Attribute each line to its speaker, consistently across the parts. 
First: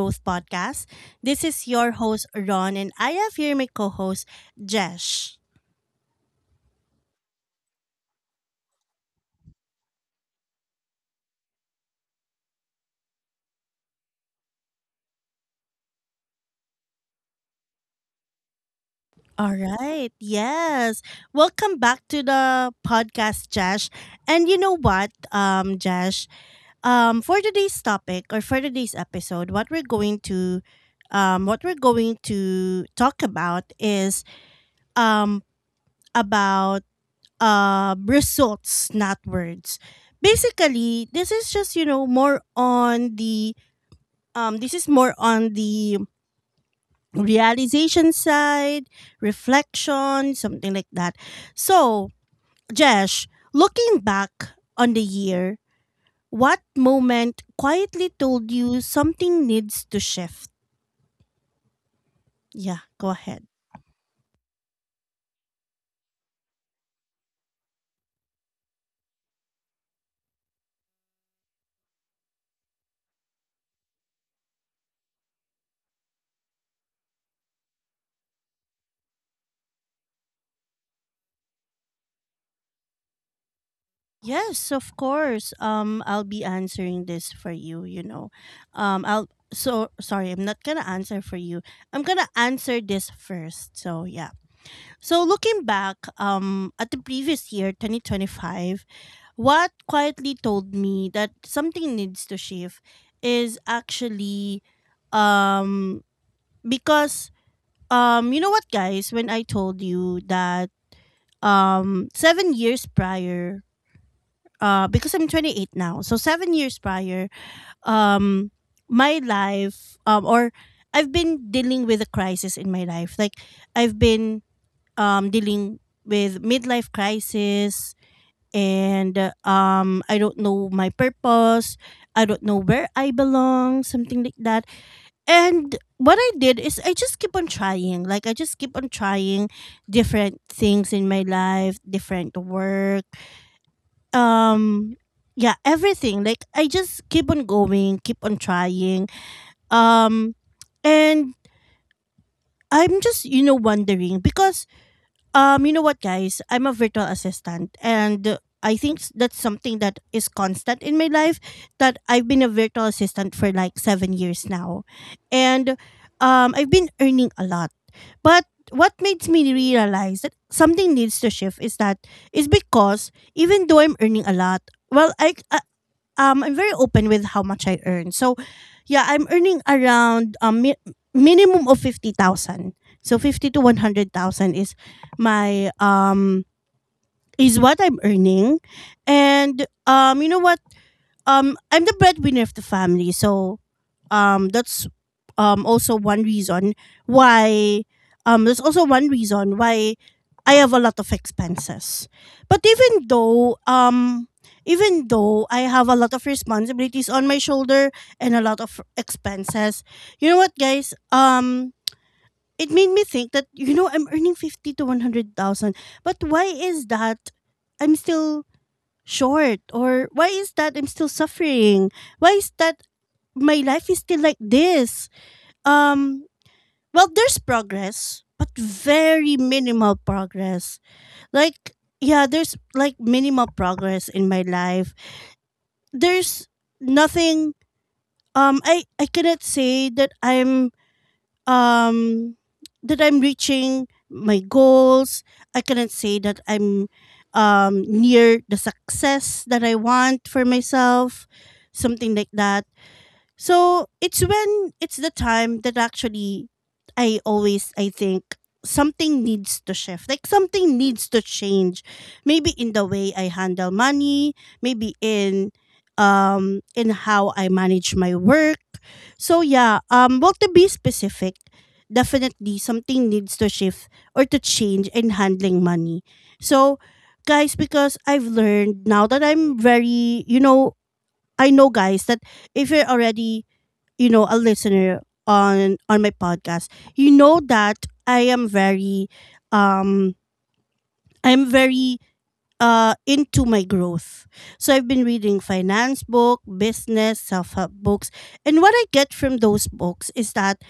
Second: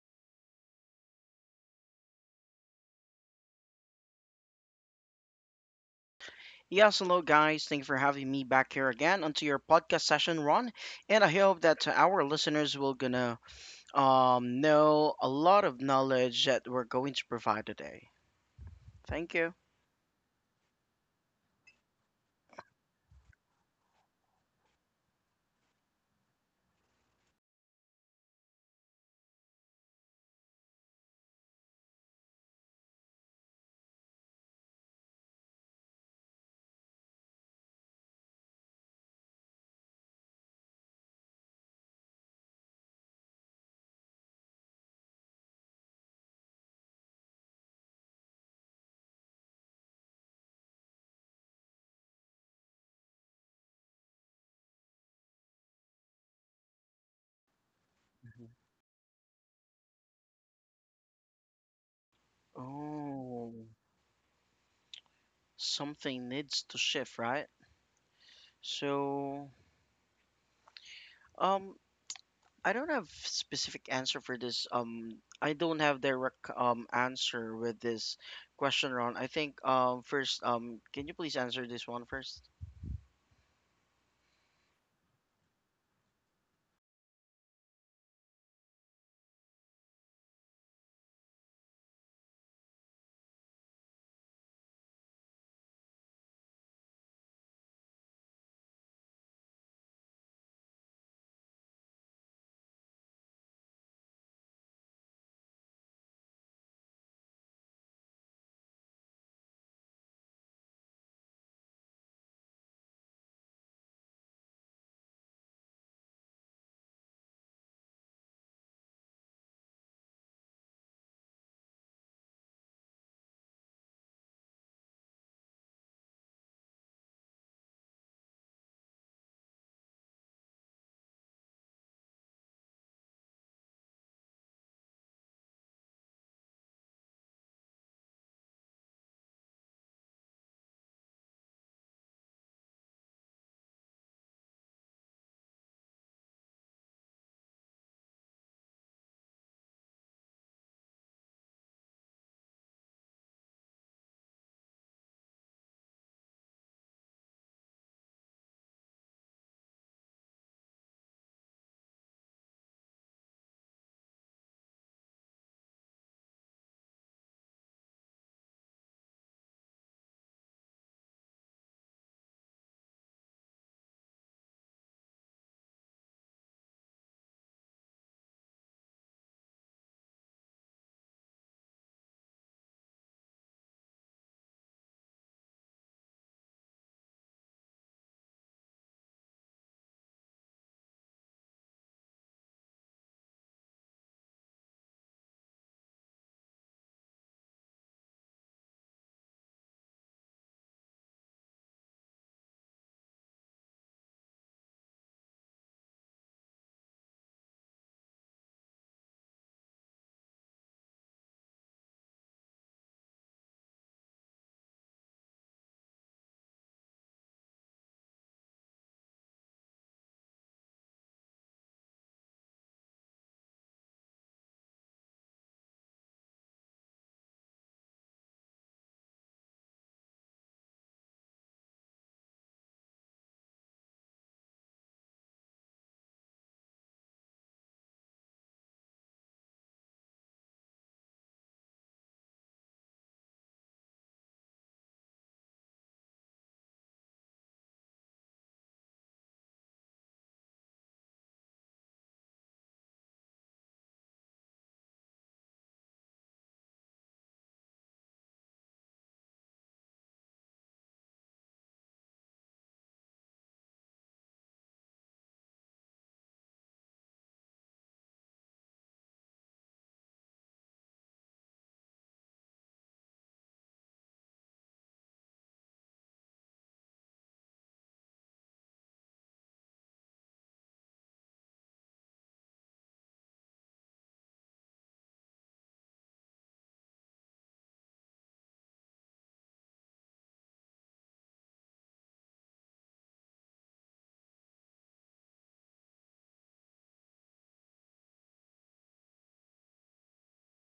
Speaker 1: Growth Podcast. This is your host, Ron, and I have here my co host, Jesh.
Speaker 2: Yes, hello guys. Thank you for having me back here again onto your podcast session, Ron. And I hope that our listeners will gonna know a lot of knowledge that we're going to provide today. Thank you.
Speaker 1: All right. Yes. Welcome back to the podcast, Jesh. And you know what, Jesh? For today's topic or for today's episode, what we're going to talk about is um, about results, not words. Basically, this is just more on the um, this is more on the realization side, reflection, something like that. So, Jesh, looking back on the year, what moment quietly
Speaker 2: Mhm.
Speaker 1: told you something needs to shift? Yeah, go ahead.
Speaker 2: Oh, something needs to shift, right? So, um, I don't have specific answer for this. I don't have direct answer with this question, Ron. I think first, can you please answer this one first?
Speaker 1: Yes, of course. I'll be answering this for you. You know, I'll So sorry, I'm not gonna answer for you. I'm gonna answer this first. So yeah. So looking back, at the previous year, 2025, what quietly told me that something needs to shift is actually, um, because you know what, guys, when I told you that 7 years prior, because I'm 28 now, so 7 years prior, um, my life, or I've been dealing with a crisis in my life. Like I've been dealing with midlife crisis, and I don't know my purpose. I don't know where I belong, something like that. And what I did is I just keep on trying. Like I just keep on trying different things in my life, different work, um yeah, everything. Like I just keep on going, keep on trying, um and I'm just wondering because you know what, guys, I'm a virtual assistant, and I think that's something that is constant in my life, that I've been a virtual assistant for like 7 years now, and I've been earning a lot. But what makes me realize that something needs to shift is that, is because even though I'm earning a lot, well, I I'm very open with how much I earn. So yeah, I'm earning around minimum of 50,000. So 50 to 100,000 is my is what I'm earning. And you know what? I'm the breadwinner of the family. So that's also one reason why there's also one reason why I have a lot of expenses. But even though I have a lot of responsibilities on my shoulder and a lot of expenses, you know what, guys? It made me think that, you know, I'm earning 50 to 100,000, but why is that I'm still short, or why is that I'm still suffering, why is that my life is still like this? um well, there's progress, but very minimal progress. Like, yeah, there's like minimal progress in my life. There's nothing. I cannot say um that I'm reaching my goals. I cannot say that I'm near the success that I want for myself, something like that. So it's when it's the time that actually I always I think something needs to shift. Like something needs to change. Maybe in the way I handle money, maybe in how I manage my work. So yeah, well, to be specific, definitely something needs to shift or to change in handling money. So guys, because I've learned now that I'm very, you know, I know, guys, that if you're already, you know, a listener on my podcast, you know that I am very um I'm very into my growth. So I've been reading finance book, business, self-help books, and what I get from those books is that,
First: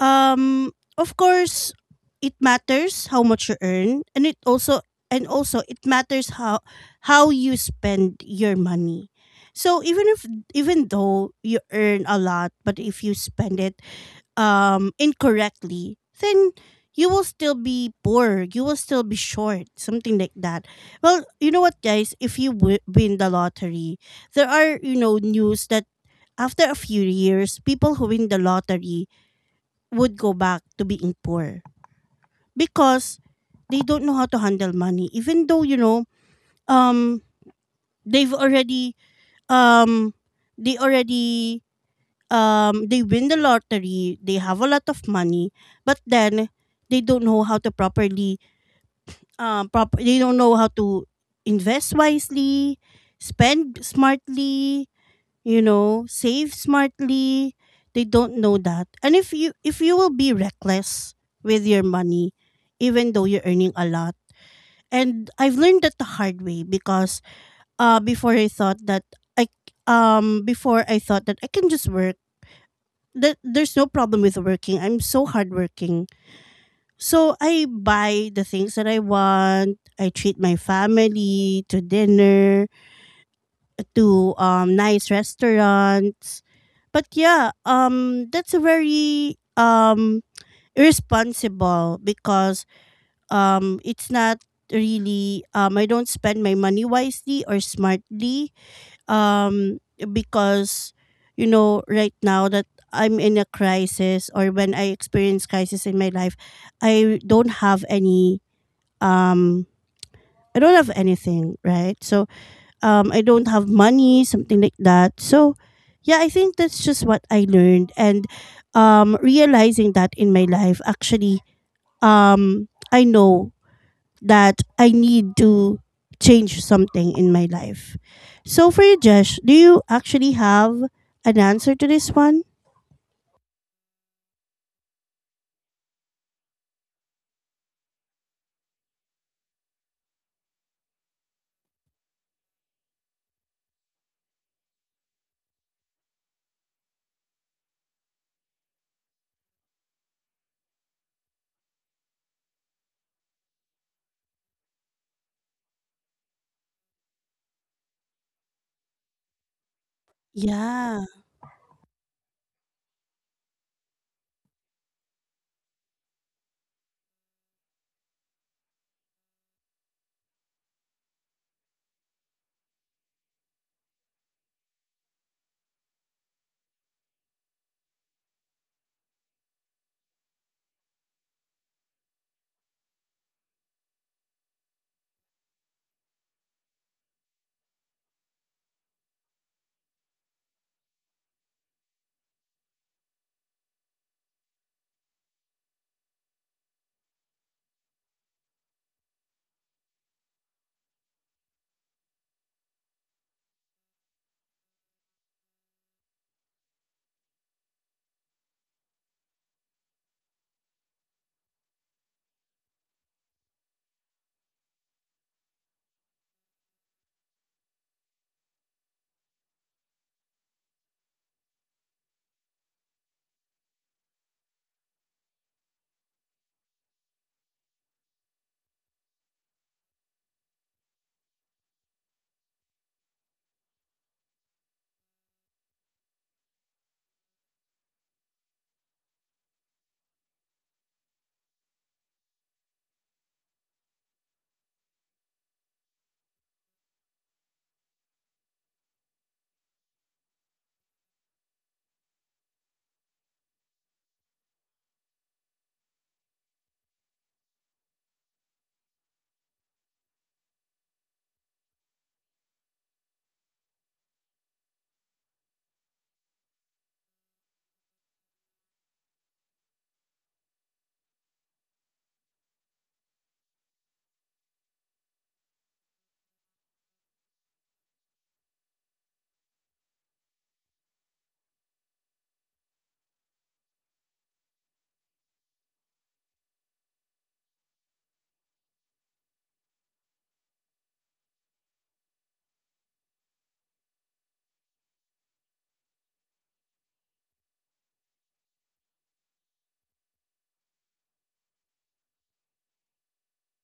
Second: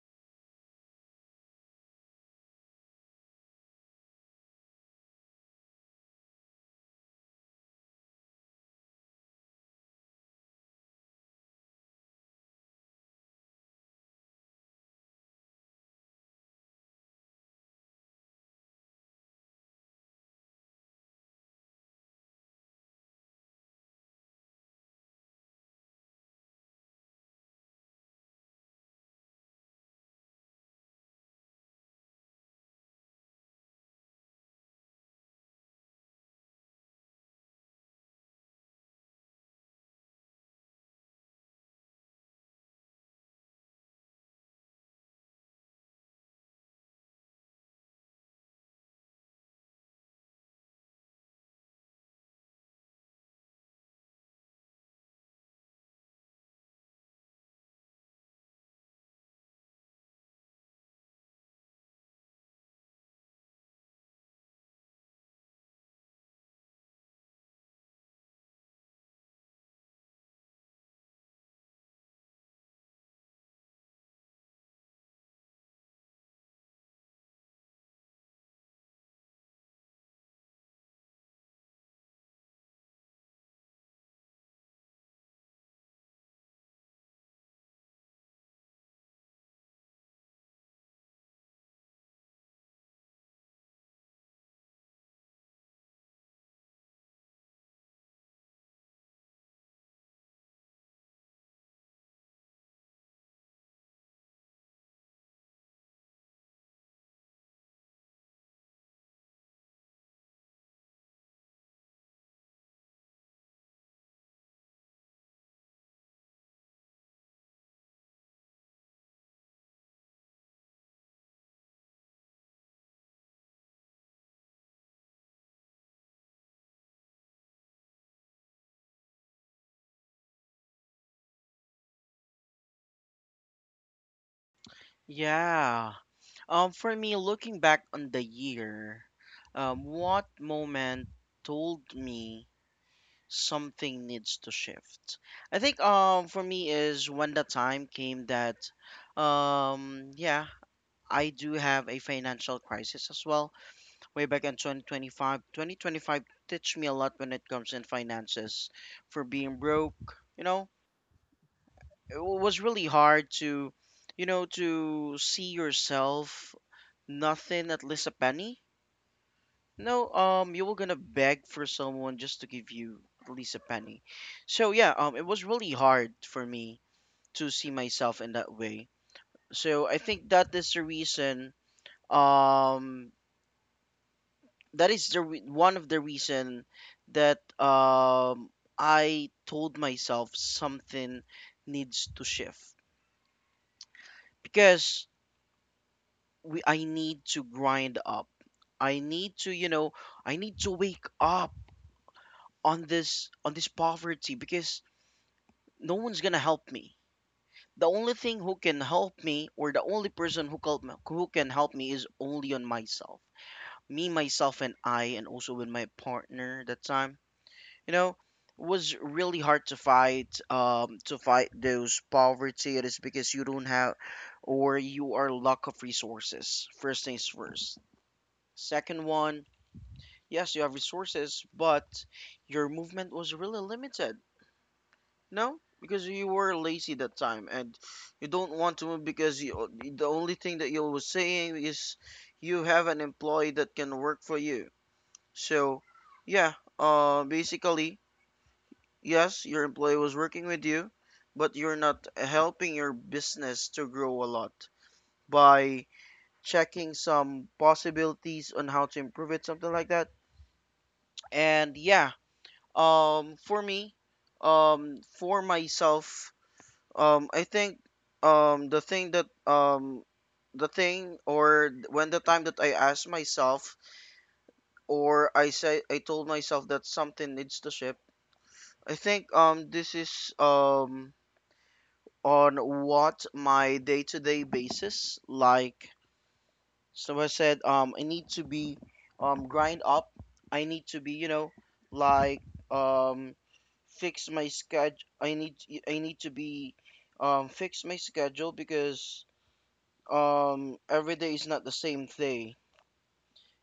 Speaker 1: um of course, it matters how much you earn, and it also, and also it matters how you spend your money. So even if, even though you earn a lot, but if you spend it incorrectly, then you will still be poor. You will still be short, something like that. Well, you know what, guys? If you win the lottery, there are, you know, news that after a few years, people who win the lottery would go back to being poor because they don't know how to handle money. Even though, you know, um, they've already um, they already they win the lottery, they have a lot of money, but then they don't know how to properly prop they don't know how to invest wisely, spend smartly, you know, save smartly. They don't know that. And if you, if you will be reckless with your money, even though you're earning a lot. And I've learned that the hard way because before I thought that I before I thought that I can just work, that there's no problem with working. I'm so hardworking. So I buy the things that I want. I treat my family to dinner, to nice restaurants. But yeah, that's a very irresponsible because it's not really I don't spend my money wisely or smartly, um because you know right now that I'm in a crisis, or when I experience crisis in my life, I don't have any, um I don't have anything, right? So I don't have money, something like that. So yeah, I think that's just what I learned, and realizing that in my life, actually, I know that I need to change something in my life. So for you, Josh, do you actually have an answer to this one?
Speaker 2: Yeah. For me, looking back on the year, what moment told me something needs to shift? I think for me is when the time came that, yeah, I do have a financial crisis as well. Way back in 2025 teach me a lot when it comes in finances for being broke, you know.
Speaker 1: Yeah.
Speaker 2: It was really hard to, you know, to see yourself nothing at least a penny. No, you were gonna beg for someone just to give you at least a penny. So yeah, it was really hard for me to see myself in that way. So I think that is the reason. Um, that is the one of the reason that I told myself something needs to shift because we I need to grind up. I need to, you know, I need to wake up on this, on this poverty because no one's gonna help me. The only thing who can help me, or the only person who help who can help me, is only on myself, me, myself, and I, and also with my partner that time. You know, was really hard to fight those poverty. It is because you don't have, or you are lack of resources. First things first. Second one, yes, you have resources, but your movement was really limited. No, because you were lazy that time and you don't want to move because you, the only thing that you were saying is you have an employee that can work for you. So, yeah, basically, yes, your employee was working with you, but you're not helping your business to grow a lot by checking some possibilities on how to improve it, something like that. And yeah, for me, for myself. I think the thing that, the thing, or when the time that I asked myself or I say I told myself that something needs to shift. I think this is on what my day-to-day basis, like, so I said, I need to be, grind up. I need to be, you know, like, um fix my schedule. I need to be, fix my schedule because every day is not the same day,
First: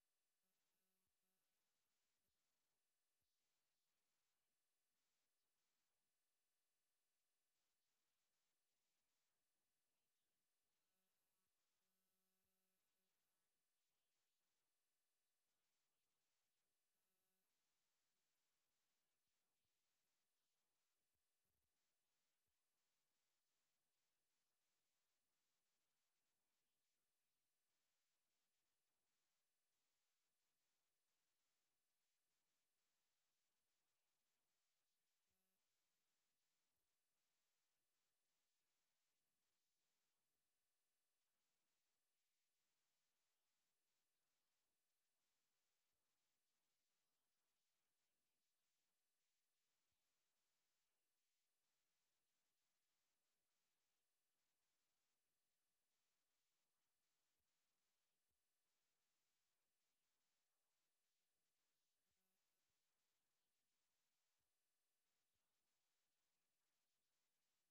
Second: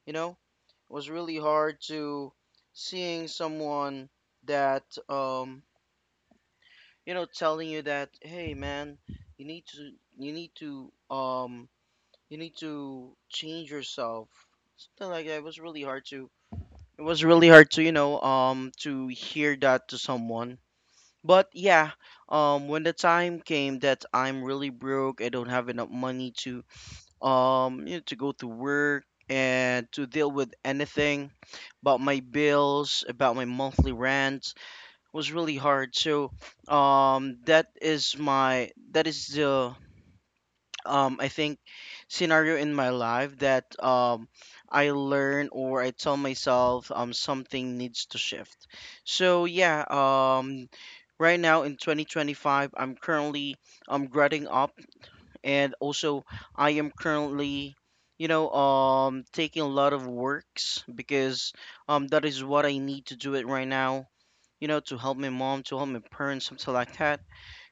Speaker 2: you know. It was really hard to seeing someone that, um you know, telling you that, hey man, you need to you need to um you need to change yourself, something like that. It was really hard to, you know, to hear that to someone. But yeah, when the time came that I'm really broke, I don't have enough money to, you know, to go to work and to deal with anything about my bills, about my monthly rent, was really hard. So that is my, that is the, I think, scenario in my life that, I learn or I tell myself something needs to shift. So yeah, right now in 2025 I'm currently, I'm graduating up, and also I am currently, you know, taking a lot of works because, that is what I need to do it right now. You know, to help my mom, to help my parents, something like that.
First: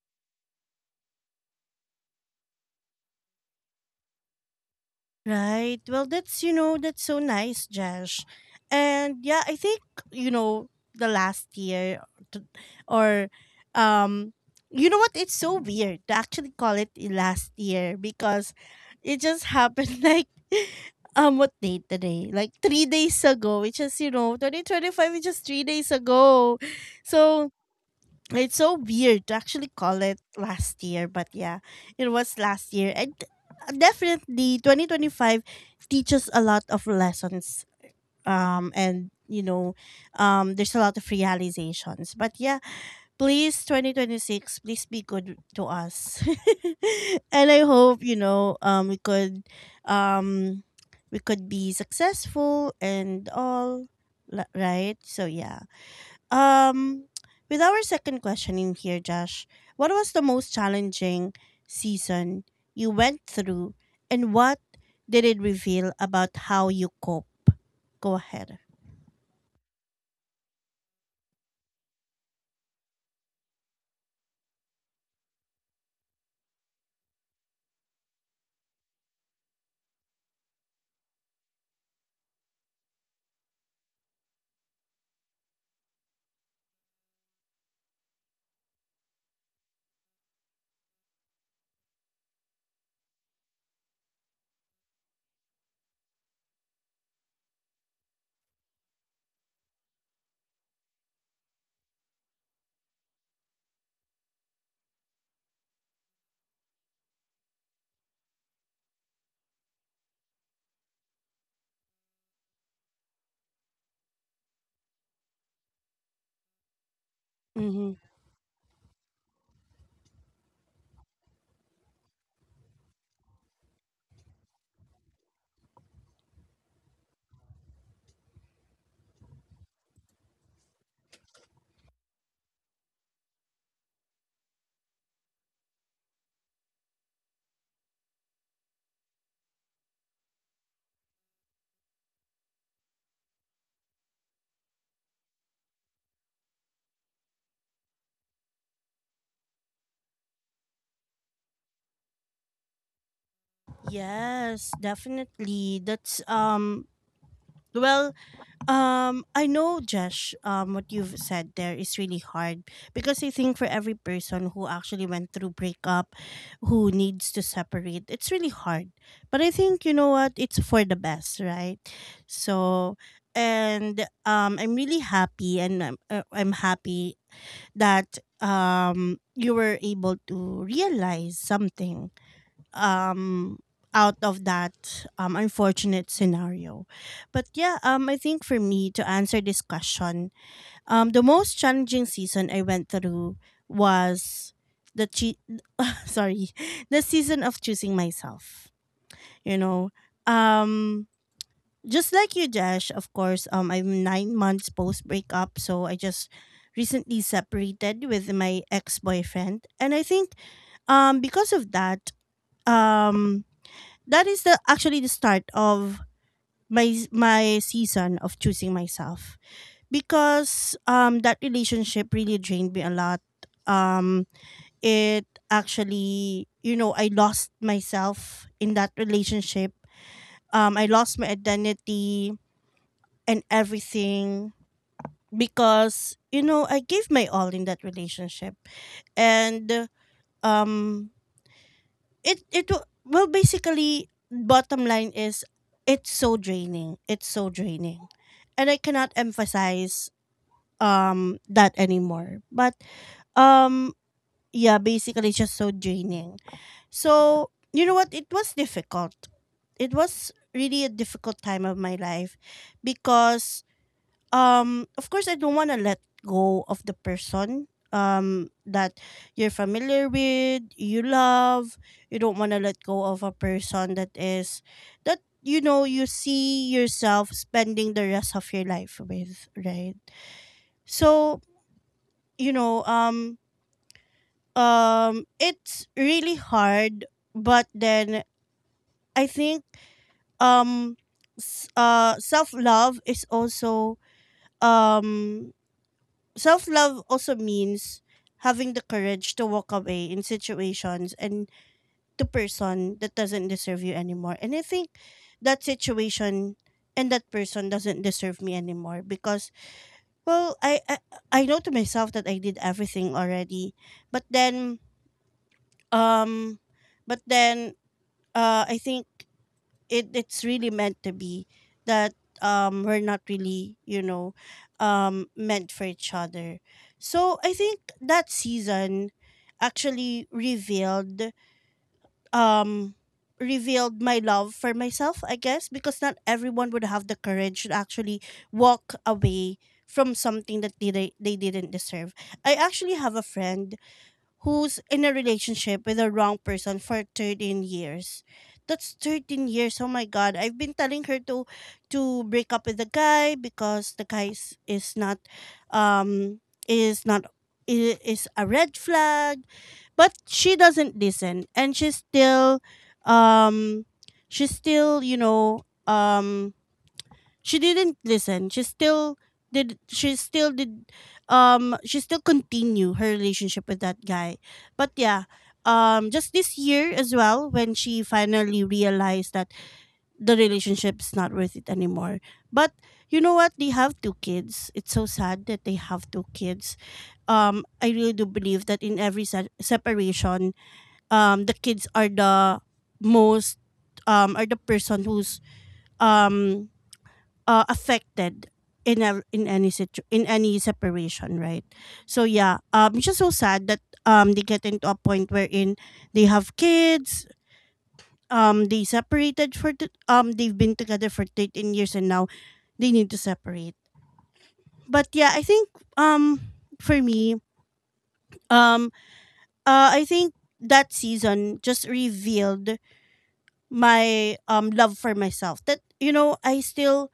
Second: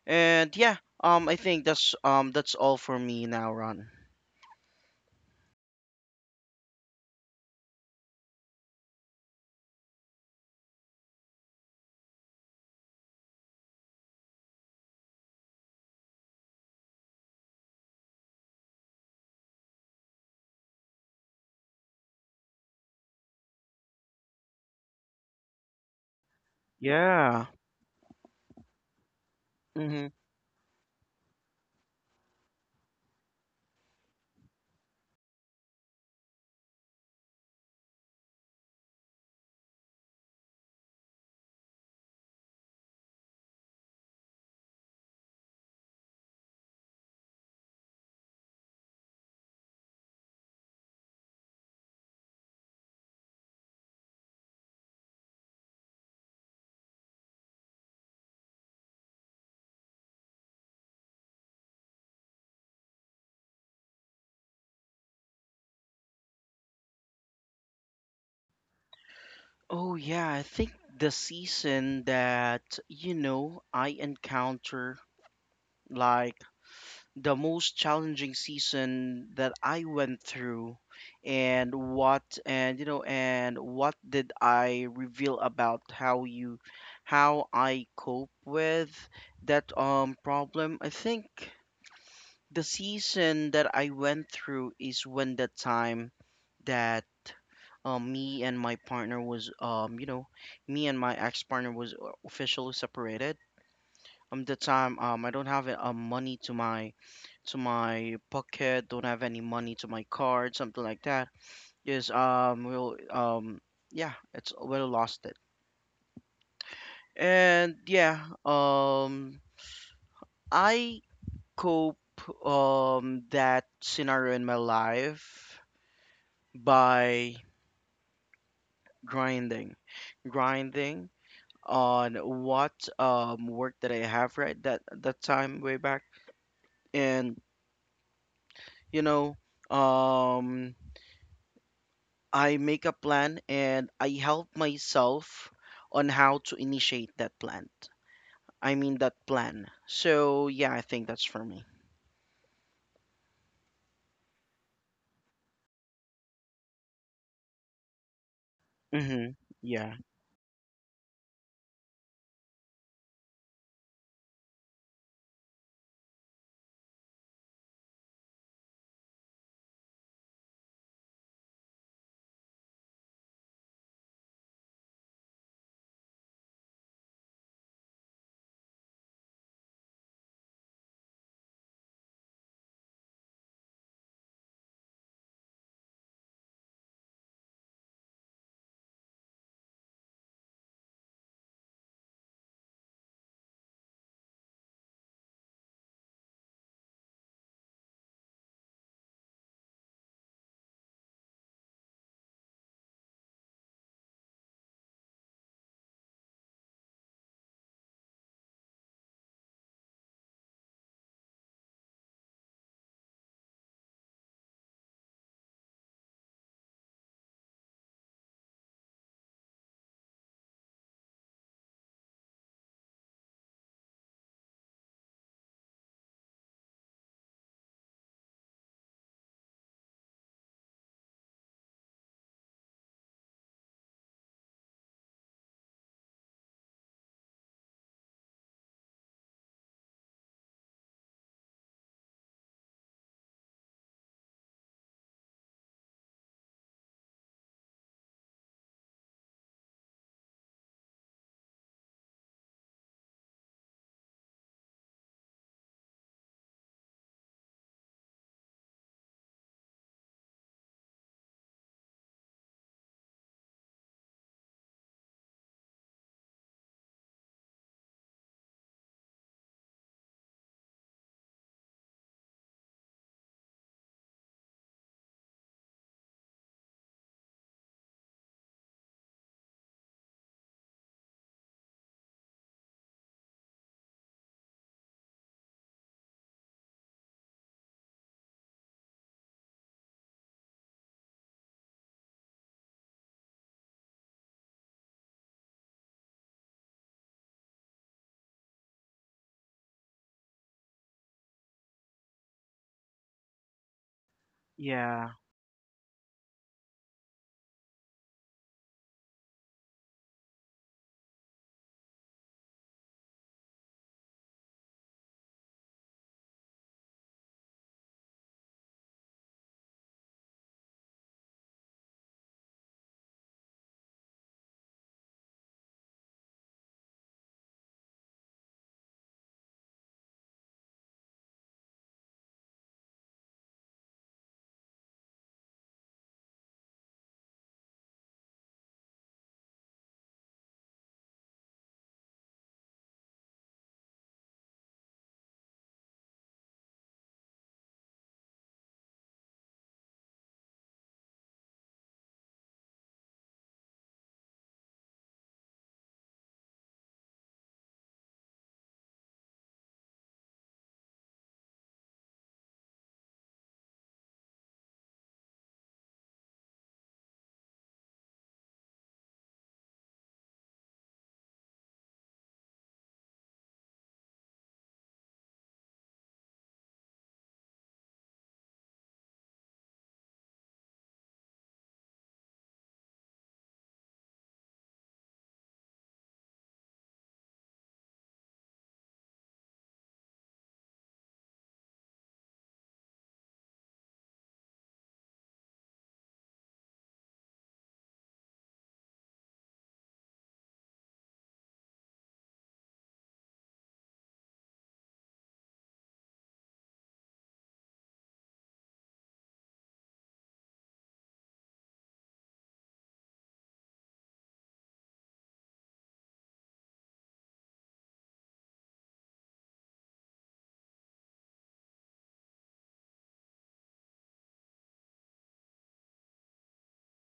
Speaker 2: And yeah, I think that's, that's all for me now, Ron.
Speaker 1: Right. Well, that's, you know, that's so nice, Josh. And yeah, I think, you know, the last year, t- or um you know what? It's so weird to actually call it last year because it just happened like, what day today? Like 3 days ago, which is, you know, 2025, which is 3 days ago.
Speaker 2: Yeah.
Speaker 1: So it's so weird to actually call
Speaker 2: Mm-hmm.
Speaker 1: it last year, but yeah, it was last year. And definitely 2025 teaches a lot of lessons. And you know, there's a lot of realizations. But yeah, please, 2026, please be good to us. And I hope, you know, um we could be successful and all, right? So yeah. Um, with our second question in here, Josh, what was the most challenging season you went through, and what did it reveal about how you cope? Go ahead.
Speaker 2: Oh yeah, I think the season that, you know, I encounter, like the most challenging season that I went through, and what, and you know, and what did I reveal about how you, how I cope with that problem. I think the season that I went through is when the time that, me and my partner was, you know, me and my ex partner was officially separated, the time, I don't have money to my, to my pocket, don't have any money to my card, something like that. Is will Yeah, it's will lost it. And
Speaker 1: Mm-hmm.
Speaker 2: yeah, um I cope that scenario in my life by grinding. Grinding on what work that I have right that that time way back, and you know, um I make a plan and I help myself on how to initiate that plan. I mean that plan. So yeah, I think that's for me.
Speaker 1: Yes, definitely. That's. Well,
Speaker 2: Mm-hmm.
Speaker 1: I know,
Speaker 2: Yeah.
Speaker 1: Josh, what you've said there is really hard because I think for every person who actually went through breakup, who needs to separate, it's really hard. But I think, you know what, it's for the best, right? So, and I'm really happy, and I'm happy that you were able to realize something um out of that unfortunate scenario. But yeah, I think for me to answer this question, the most challenging season I went through was the che- sorry, the season of choosing myself. You know, um just like you, Jesh, of course, I'm 9 months post breakup, so I just recently separated with my ex-boyfriend, and I think because of that, um that is the actually the start of my season of choosing myself, because that relationship really drained me a lot. um it actually, you know, I lost myself in that relationship. I lost my identity and everything, because, you know, I gave my all in that relationship, and um It it wa well, basically, bottom line is it's so draining. It's so draining. And I cannot emphasize that anymore. But um yeah, basically it's just so draining. So, you know what? It was difficult. It was really a difficult time of my life because of course I don't want to let go of the person that you're familiar with, you love. You don't want to let go of a person that is, that you know, you see yourself spending the rest of your life with, right? So, you know, it's really hard, but then I think um self-love is also um self love also means having the courage to walk away in situations and to person that doesn't deserve you anymore. And I think
Speaker 2: Yeah.
Speaker 1: that situation and that person doesn't deserve me anymore because, well, I I know to myself that I did everything already. But then, um but then I think it, it's really meant to be that, we're not really, you know, meant for each other. So I think that season actually revealed um revealed my love for myself, I guess, because not everyone would have the courage to actually walk away from something that they didn't deserve. I actually have a friend who's in a relationship with a wrong person for 13 years. That's 13 years. Oh my god. I've been telling her to break up with the guy because the guy is not I- is a red flag, but she doesn't listen and she's still um she's still. She didn't listen. Did she still did she still continue her relationship with that guy. But yeah, just this year as well when she finally realized that the relationship's not worth it anymore. But you know what? They have two kids. It's so sad that they have two kids. I really do believe that in every separation, the kids are the most um are the person who's um affected in in any in any separation, right? So yeah, it's just so sad that they get into a point wherein they have kids. They've been together for 13 years and now they need to separate. But yeah, I think um for me um I think that season just revealed my love for myself. That you know I still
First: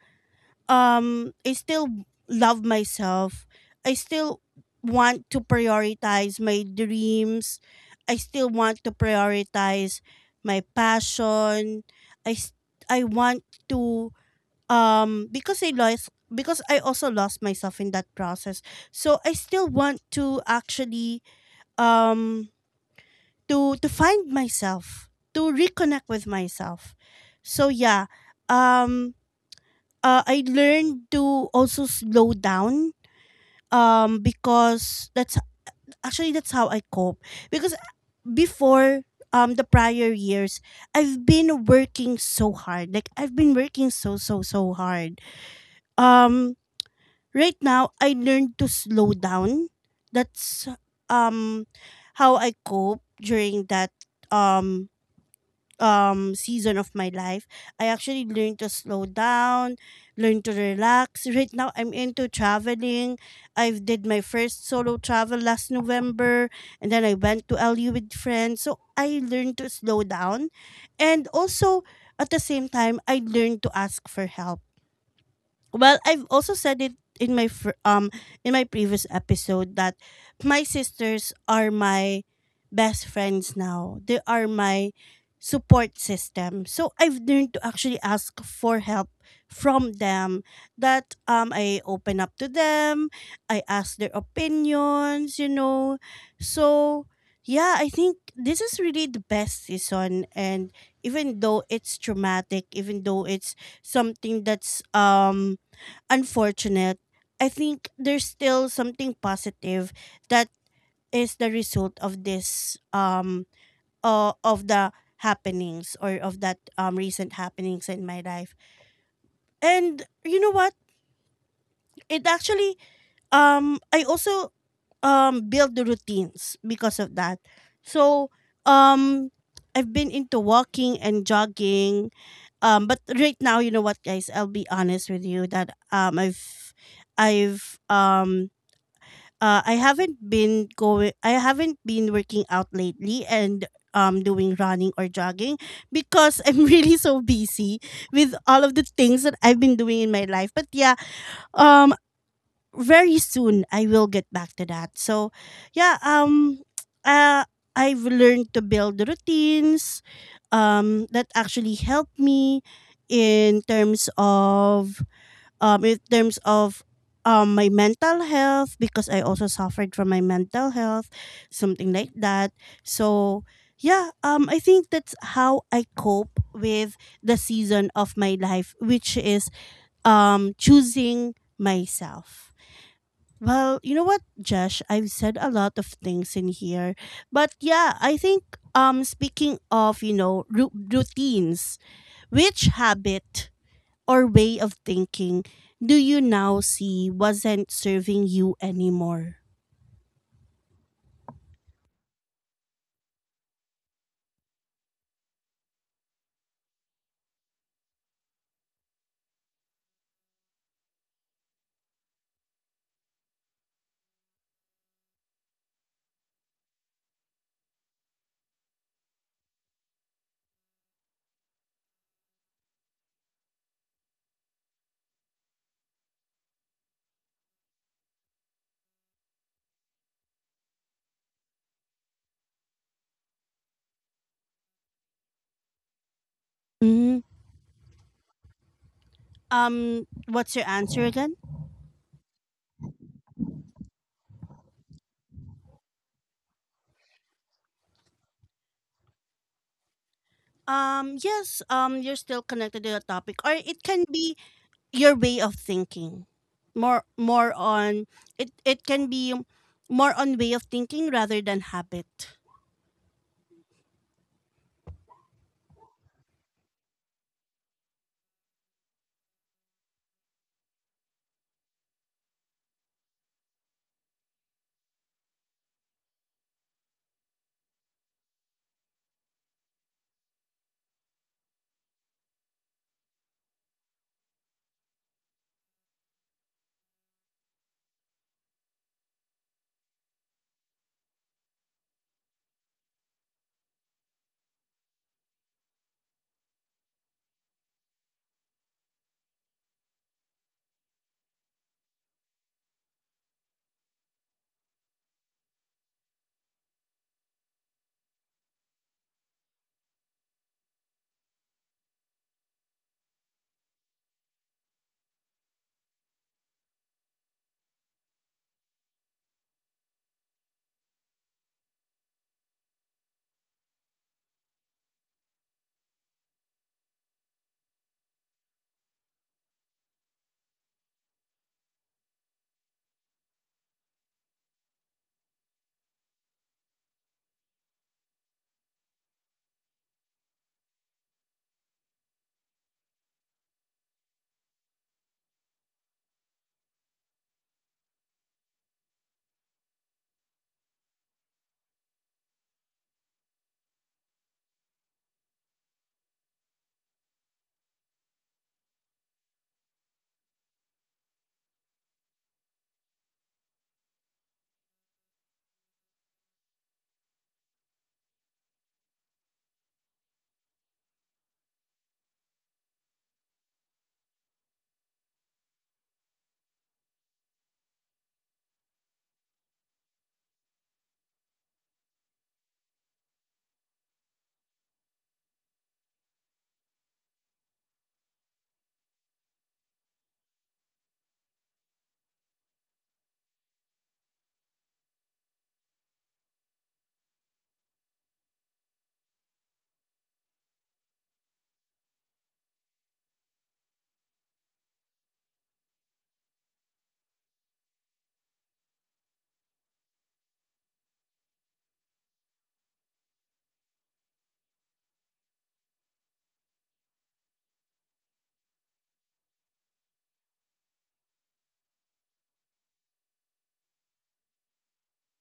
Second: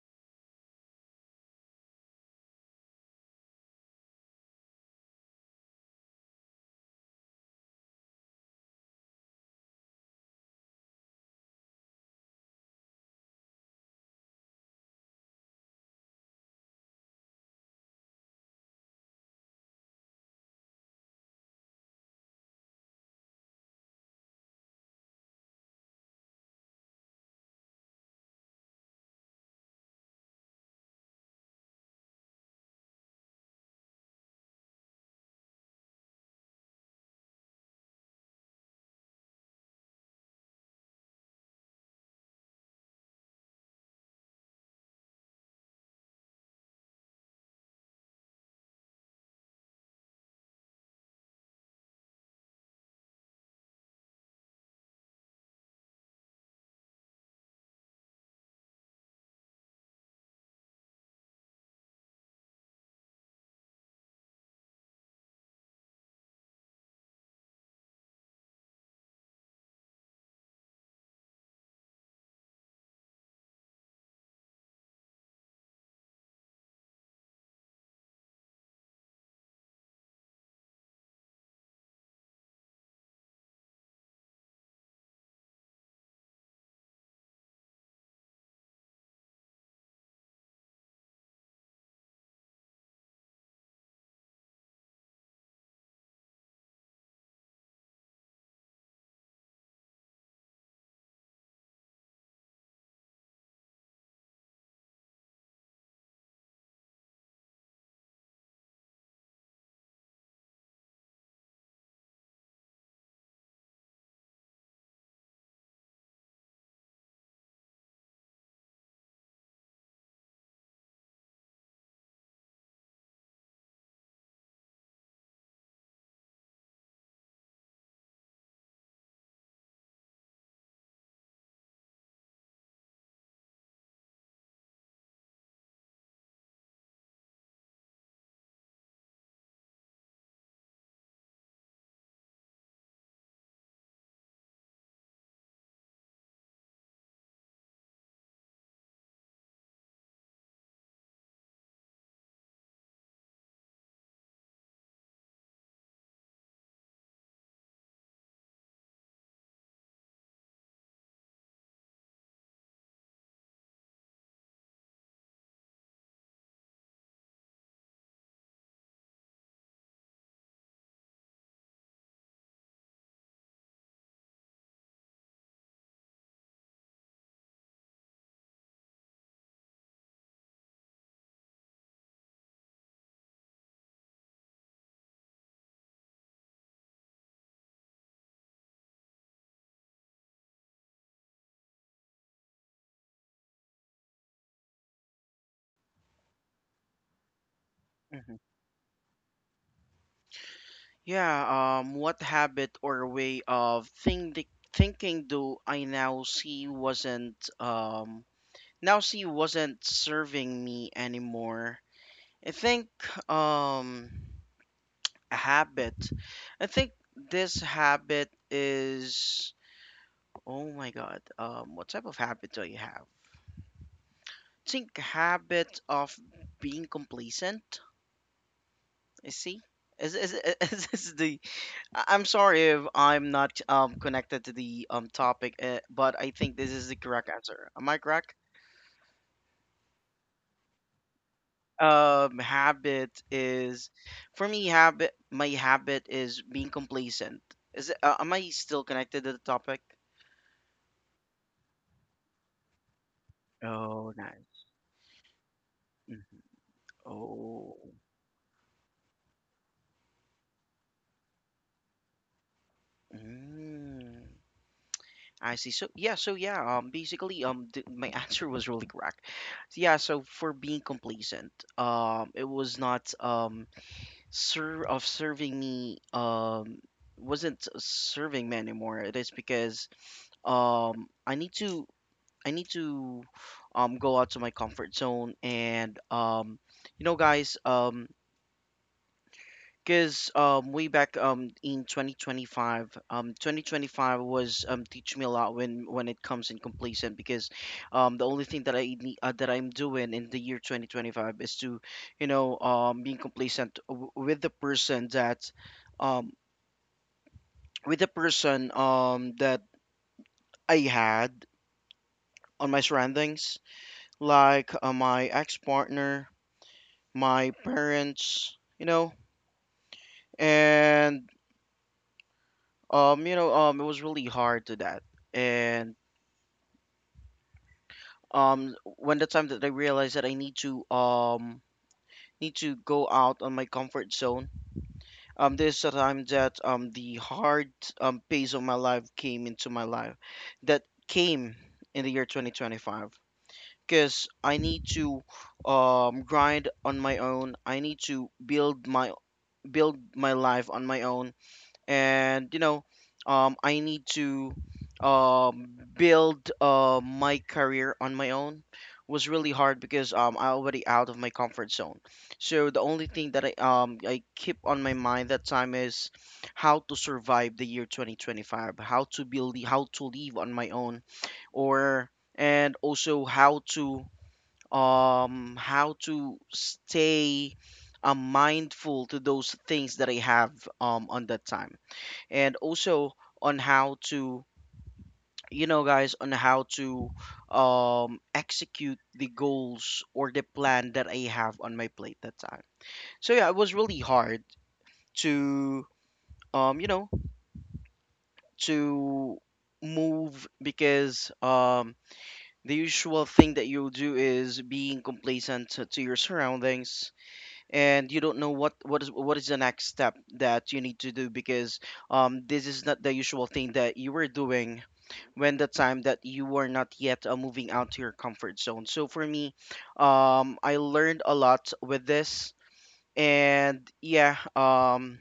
Speaker 1: um I still love myself. I still want to prioritize my dreams. I still want to prioritize my passion. I s- I want to because I lost because I also lost myself in that process. So I still want to actually um to find myself, to reconnect with myself. So yeah, um I learned to also slow down because that's how I cope because before the prior years I've been working so hard, like I've been working so so so hard. um right now I learned to slow down. That's um how I cope during that um season of my life. I actually learned to slow down, learn to relax. Right now I'm into traveling. I've did my first solo travel last November and then I went to Lu with friends. So I learned to slow down, and also at the same time I learned to ask for help. Well, I've also said it in my in my previous episode that my sisters are my best friends now. They are my support system. So I've learned to actually ask for help from them. That I open up to them, I ask their opinions, you know. So yeah, I think this is really the best season, and even though it's traumatic, even though it's something that's unfortunate, I think there's still something positive that is the result of this of the happenings or of that recent happenings in my life. And you know what? It actually I also build the routines because of that. So um I've been into walking and jogging. Um, but right now, you know what, guys, I'll be honest with you that I've um I haven't been going. I haven't been working out lately, and doing running or jogging, because I'm really so busy with all of the things that I've been doing in my life. But yeah, um, very soon I will get back to that. So, yeah, uh, I've learned to build routines, that actually help me in terms of um in terms of my mental health, because I also suffered from my mental health, something like that. So yeah, I think that's how I cope with the season of my life, which is choosing myself. Well, you know what, Josh, I've said a lot of things in here. But yeah, I think speaking of, you know, routines, which habit or way of thinking do you now see wasn't serving
Speaker 2: hmm
Speaker 1: you anymore?
Speaker 2: Yeah. What habit or way of thinking do I now see wasn't, now see wasn't serving me anymore? I think, um a habit. I think this habit is, oh my God. What type of habit do you have? I think habit of being complacent. You see, is is this the? I- I'm sorry if I'm not connected to the topic, but I think this is the
Speaker 1: Mhm.
Speaker 2: correct answer. Am I correct?
Speaker 1: What's your answer again?
Speaker 2: Habit is, for me, habit. My habit is being complacent. Is it, am I still connected to the topic?
Speaker 1: Yes, you're still connected to the topic, or it can
Speaker 2: Oh,
Speaker 1: be
Speaker 2: nice.
Speaker 1: your way of thinking.
Speaker 2: Mhm.
Speaker 1: More
Speaker 2: Oh.
Speaker 1: on it. It can be more on way of thinking rather than habit.
Speaker 2: Mm. I see. So yeah, so yeah, basically my answer was really correct. Yeah, so for being complacent, it was not serving me, wasn't serving me anymore. It is because I need to, I need to go out to my comfort zone, and you know guys, because, way back, in 2025, 2025 was, teach me a lot when it comes in complacent because, the only thing that I need, that I'm doing in the year 2025 is to, you know, being complacent with the person that, um, with the person, that I had on my surroundings, like, my ex-partner, my parents, you know. And you know, it was really hard to that, and when the time that I realized that I need to, need to go out on my comfort zone, this is the time that the hard phase of my life came into my life, that came in the year 2025, because I need to grind on my own. I need to build my life on my own, and you know, I need to, build, my career on my own, was really hard because, I already out of my comfort zone. So the only thing that I, I keep on my mind that time is how to survive the year 2025, how to build, how to live on my own, or, and also how to, how to stay, mindful to those things that I have on that time, and also on how to, you know guys, on how to, execute the goals or the plan that I have on my plate that time. So yeah, it was really hard to, you know, to move because, the usual thing that you'll do is being complacent to your surroundings, and you don't know what is the next step that you need to do because, this is not the usual thing that you were doing when the time that you were not yet, moving out to your comfort zone. So for me, I learned a lot with this, and yeah,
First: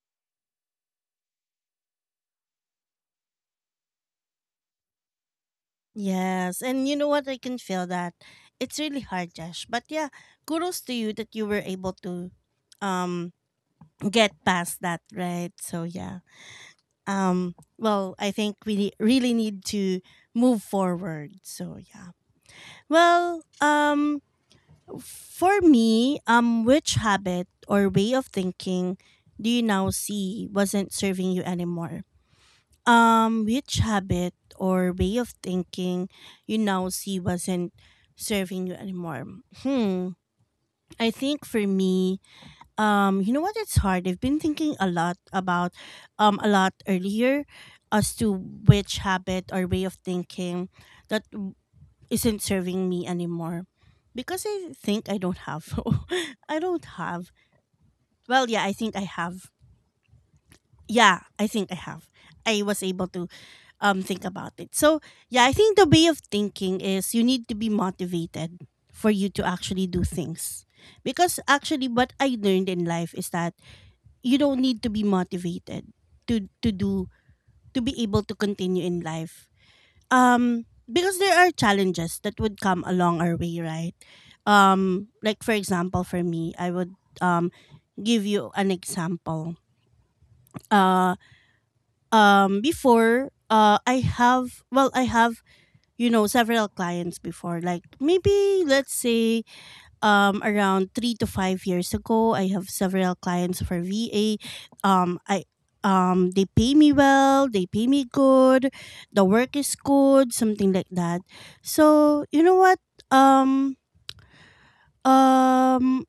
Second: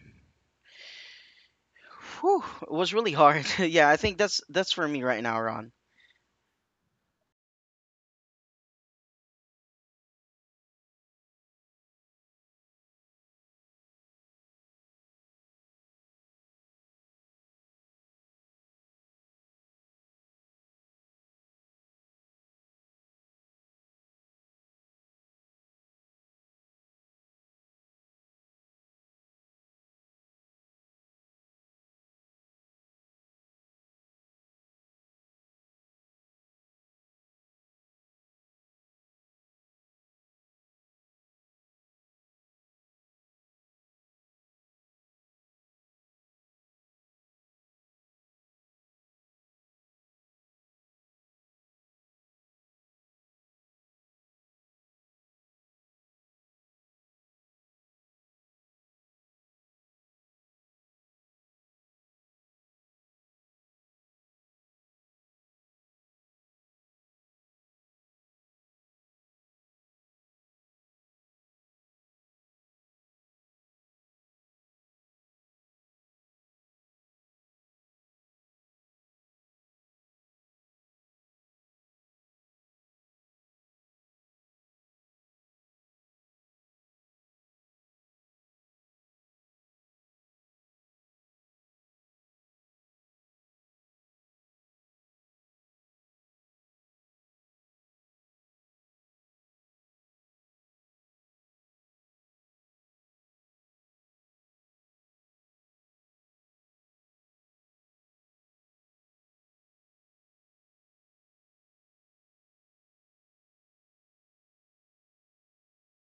Speaker 2: whew, it was really hard. yeah, I think that's for me right now, Ron.
Speaker 1: Yes, and you know what? I can feel that. It's really hard, Josh. But yeah, kudos to you that you were able to um get past that, right? So yeah. Um, well, I think we really need to move forward. So yeah. Well, for me, which habit or way of thinking do you now see wasn't serving you anymore? Um which habit or way of thinking you now see wasn't serving you anymore Hmm. I think for me, you know what? It's hard. I've been thinking a lot about a lot earlier as to which habit or way of thinking that w- isn't serving me anymore. Because I think I don't have. I don't have. Well, yeah, I think I have. Yeah, I think I have. I was able to think about it. So, yeah, I think the way of thinking is you need to be motivated for you to actually do things. Because actually what I learned in life is that you don't need to be motivated to to do to be able to continue in life, um because there are challenges that would come along our way, right? Like for example for me I would um give you an example uh Before, I have, you know, several clients before, like maybe let's say around 3 to 5 years ago. I have several clients for VA. I they pay me well. They pay me good. The work is good. Something like that. So you know what? Um, um,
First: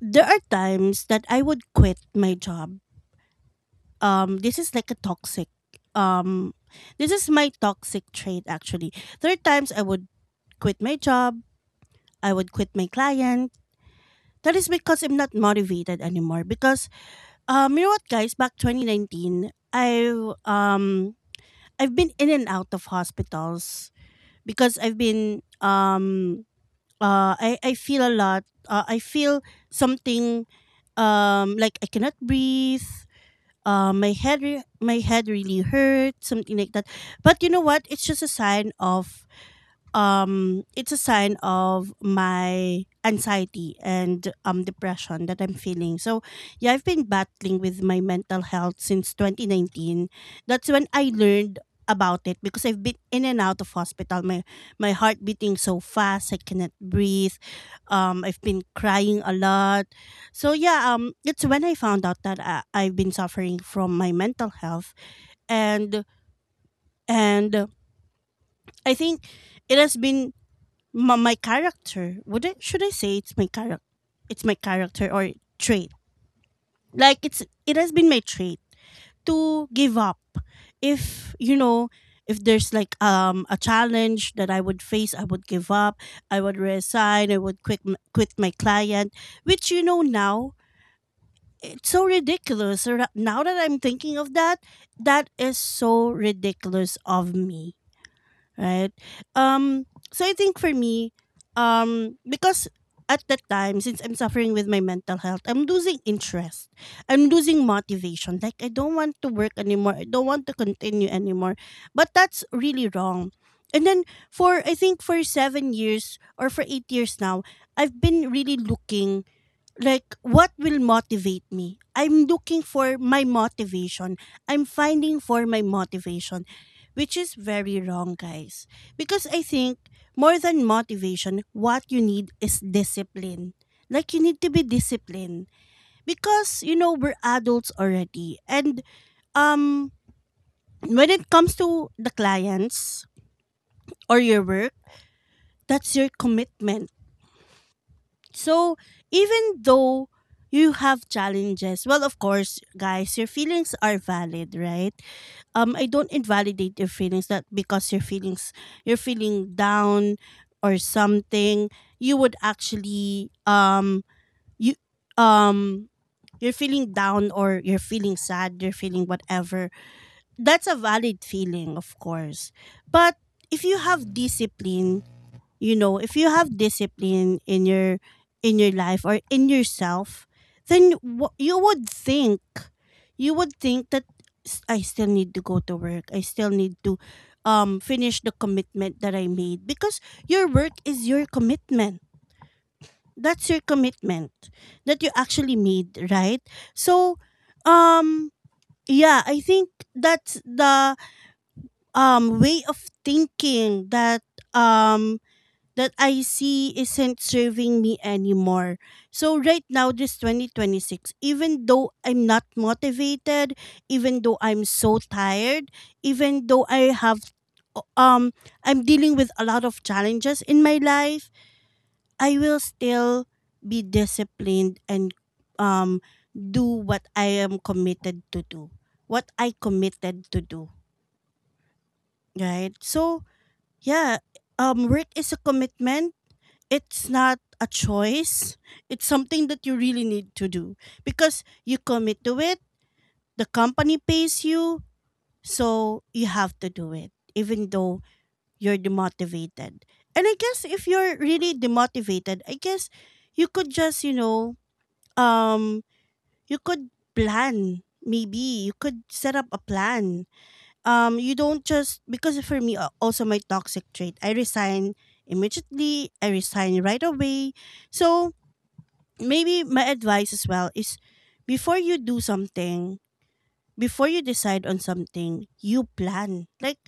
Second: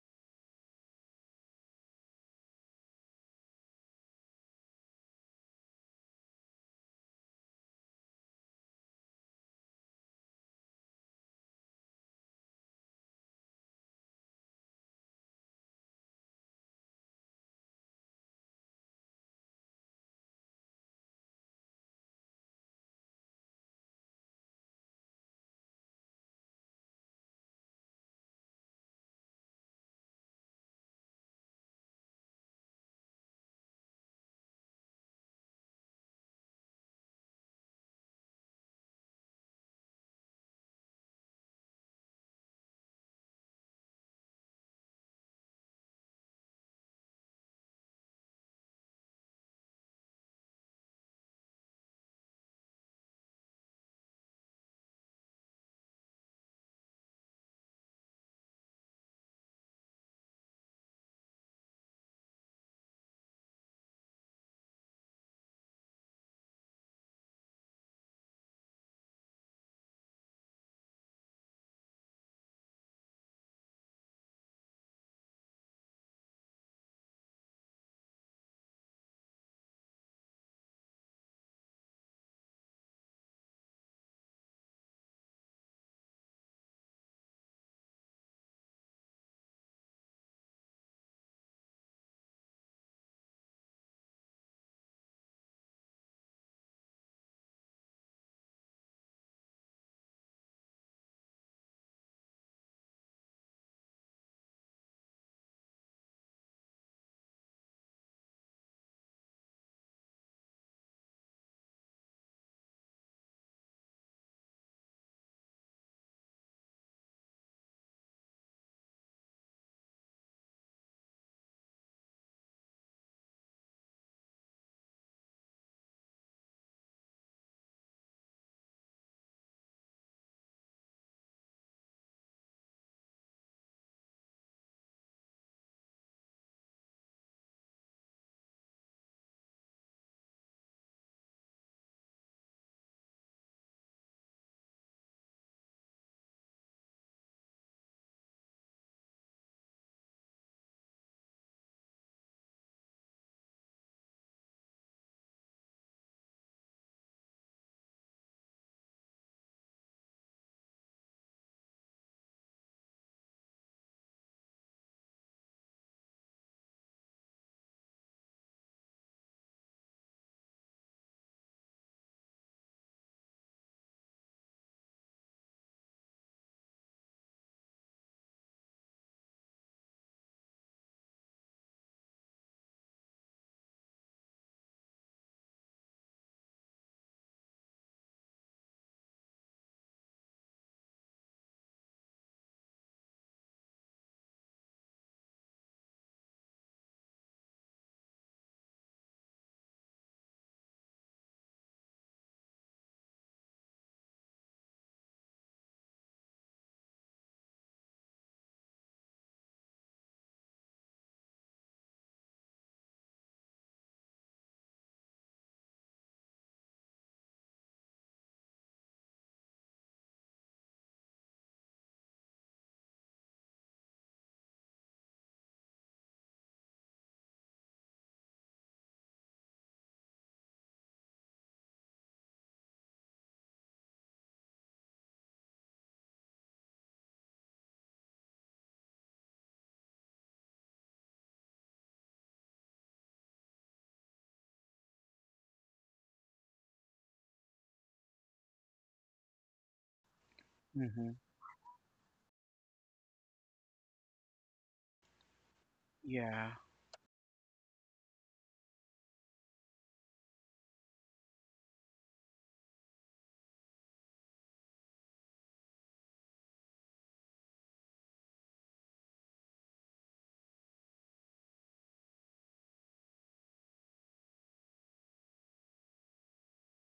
Speaker 1: there are times that I would quit my job. This is like a toxic. Um, this is my toxic trait actually. There are times I would quit my job. I would quit my client. That is because I'm not motivated anymore. Because you know what, guys? Back 2019, I've been in and out of hospitals because I've been I feel a lot. I feel something like I cannot breathe. My head really hurt, something like that. But you know what? It's just a sign of it's a sign of my anxiety and depression that I'm feeling. So yeah, I've been battling with my mental health since 2019. That's when I learned about it because I've been in and out of hospital. My heart beating so fast, I cannot breathe. I've been crying a lot. So yeah, it's when I found out that I've been suffering from my mental health, and and I think it has been my character. Would I, should I say it's my character? It's my character or trait. Like, it's, it has been my trait to give up. If you know, if there's like a challenge that I would face, I would give up, I would resign, I would quit quit my client, which, you know, now it's so ridiculous. Or now that I'm thinking of that, that is so ridiculous of me, right? Um, so I think for me, because at that time, since I'm suffering with my mental health, I'm losing interest. I'm losing motivation. Like, I don't want to work anymore. I don't want to continue anymore. But that's really wrong. And then for, I think for 7 years or for 8 years now, I've been really looking, like what will motivate me. I'm looking for my motivation, I'm finding for my motivation, which is very wrong, guys. Because I think more than motivation what you need is discipline. Like, you need to be disciplined, because, you know, we're adults already and um when it comes to the clients or your work, that's your commitment. So, even though you have challenges, well, of course, guys, your feelings are valid, right? I don't invalidate your feelings. That because your feelings, you're feeling down or something, you would actually, you, um, you're feeling down or you're feeling sad, you're feeling whatever. That's a valid feeling, of course. But if you have discipline, you know, if you have discipline in your life or in yourself, then you would think that, I still need to go to work, I still need to finish the commitment that I made, because your work is your commitment, that's your commitment that you actually made, right? So um yeah, I think that's the way of thinking that um that I see isn't serving me anymore. So right now, this 2026, even though I'm not motivated, even though I'm so tired, even though I have um I'm dealing with a lot of challenges in my life, I will still be disciplined and um do what I am committed to do. What I committed to do, right? So, yeah, work is a commitment, it's not a choice. It's something that you really need to do because you commit to it. The company pays you, so you have to do it, even though you're demotivated. And I guess if
Speaker 2: hmm
Speaker 1: you're really demotivated, I guess you could just, um,
Speaker 2: Yeah.
Speaker 1: you could plan. Maybe you could set up a plan. You don't just because for me also my toxic trait. I resign immediately. I resign right away. So maybe my advice as well is before you do something, before you decide on something, you plan. Like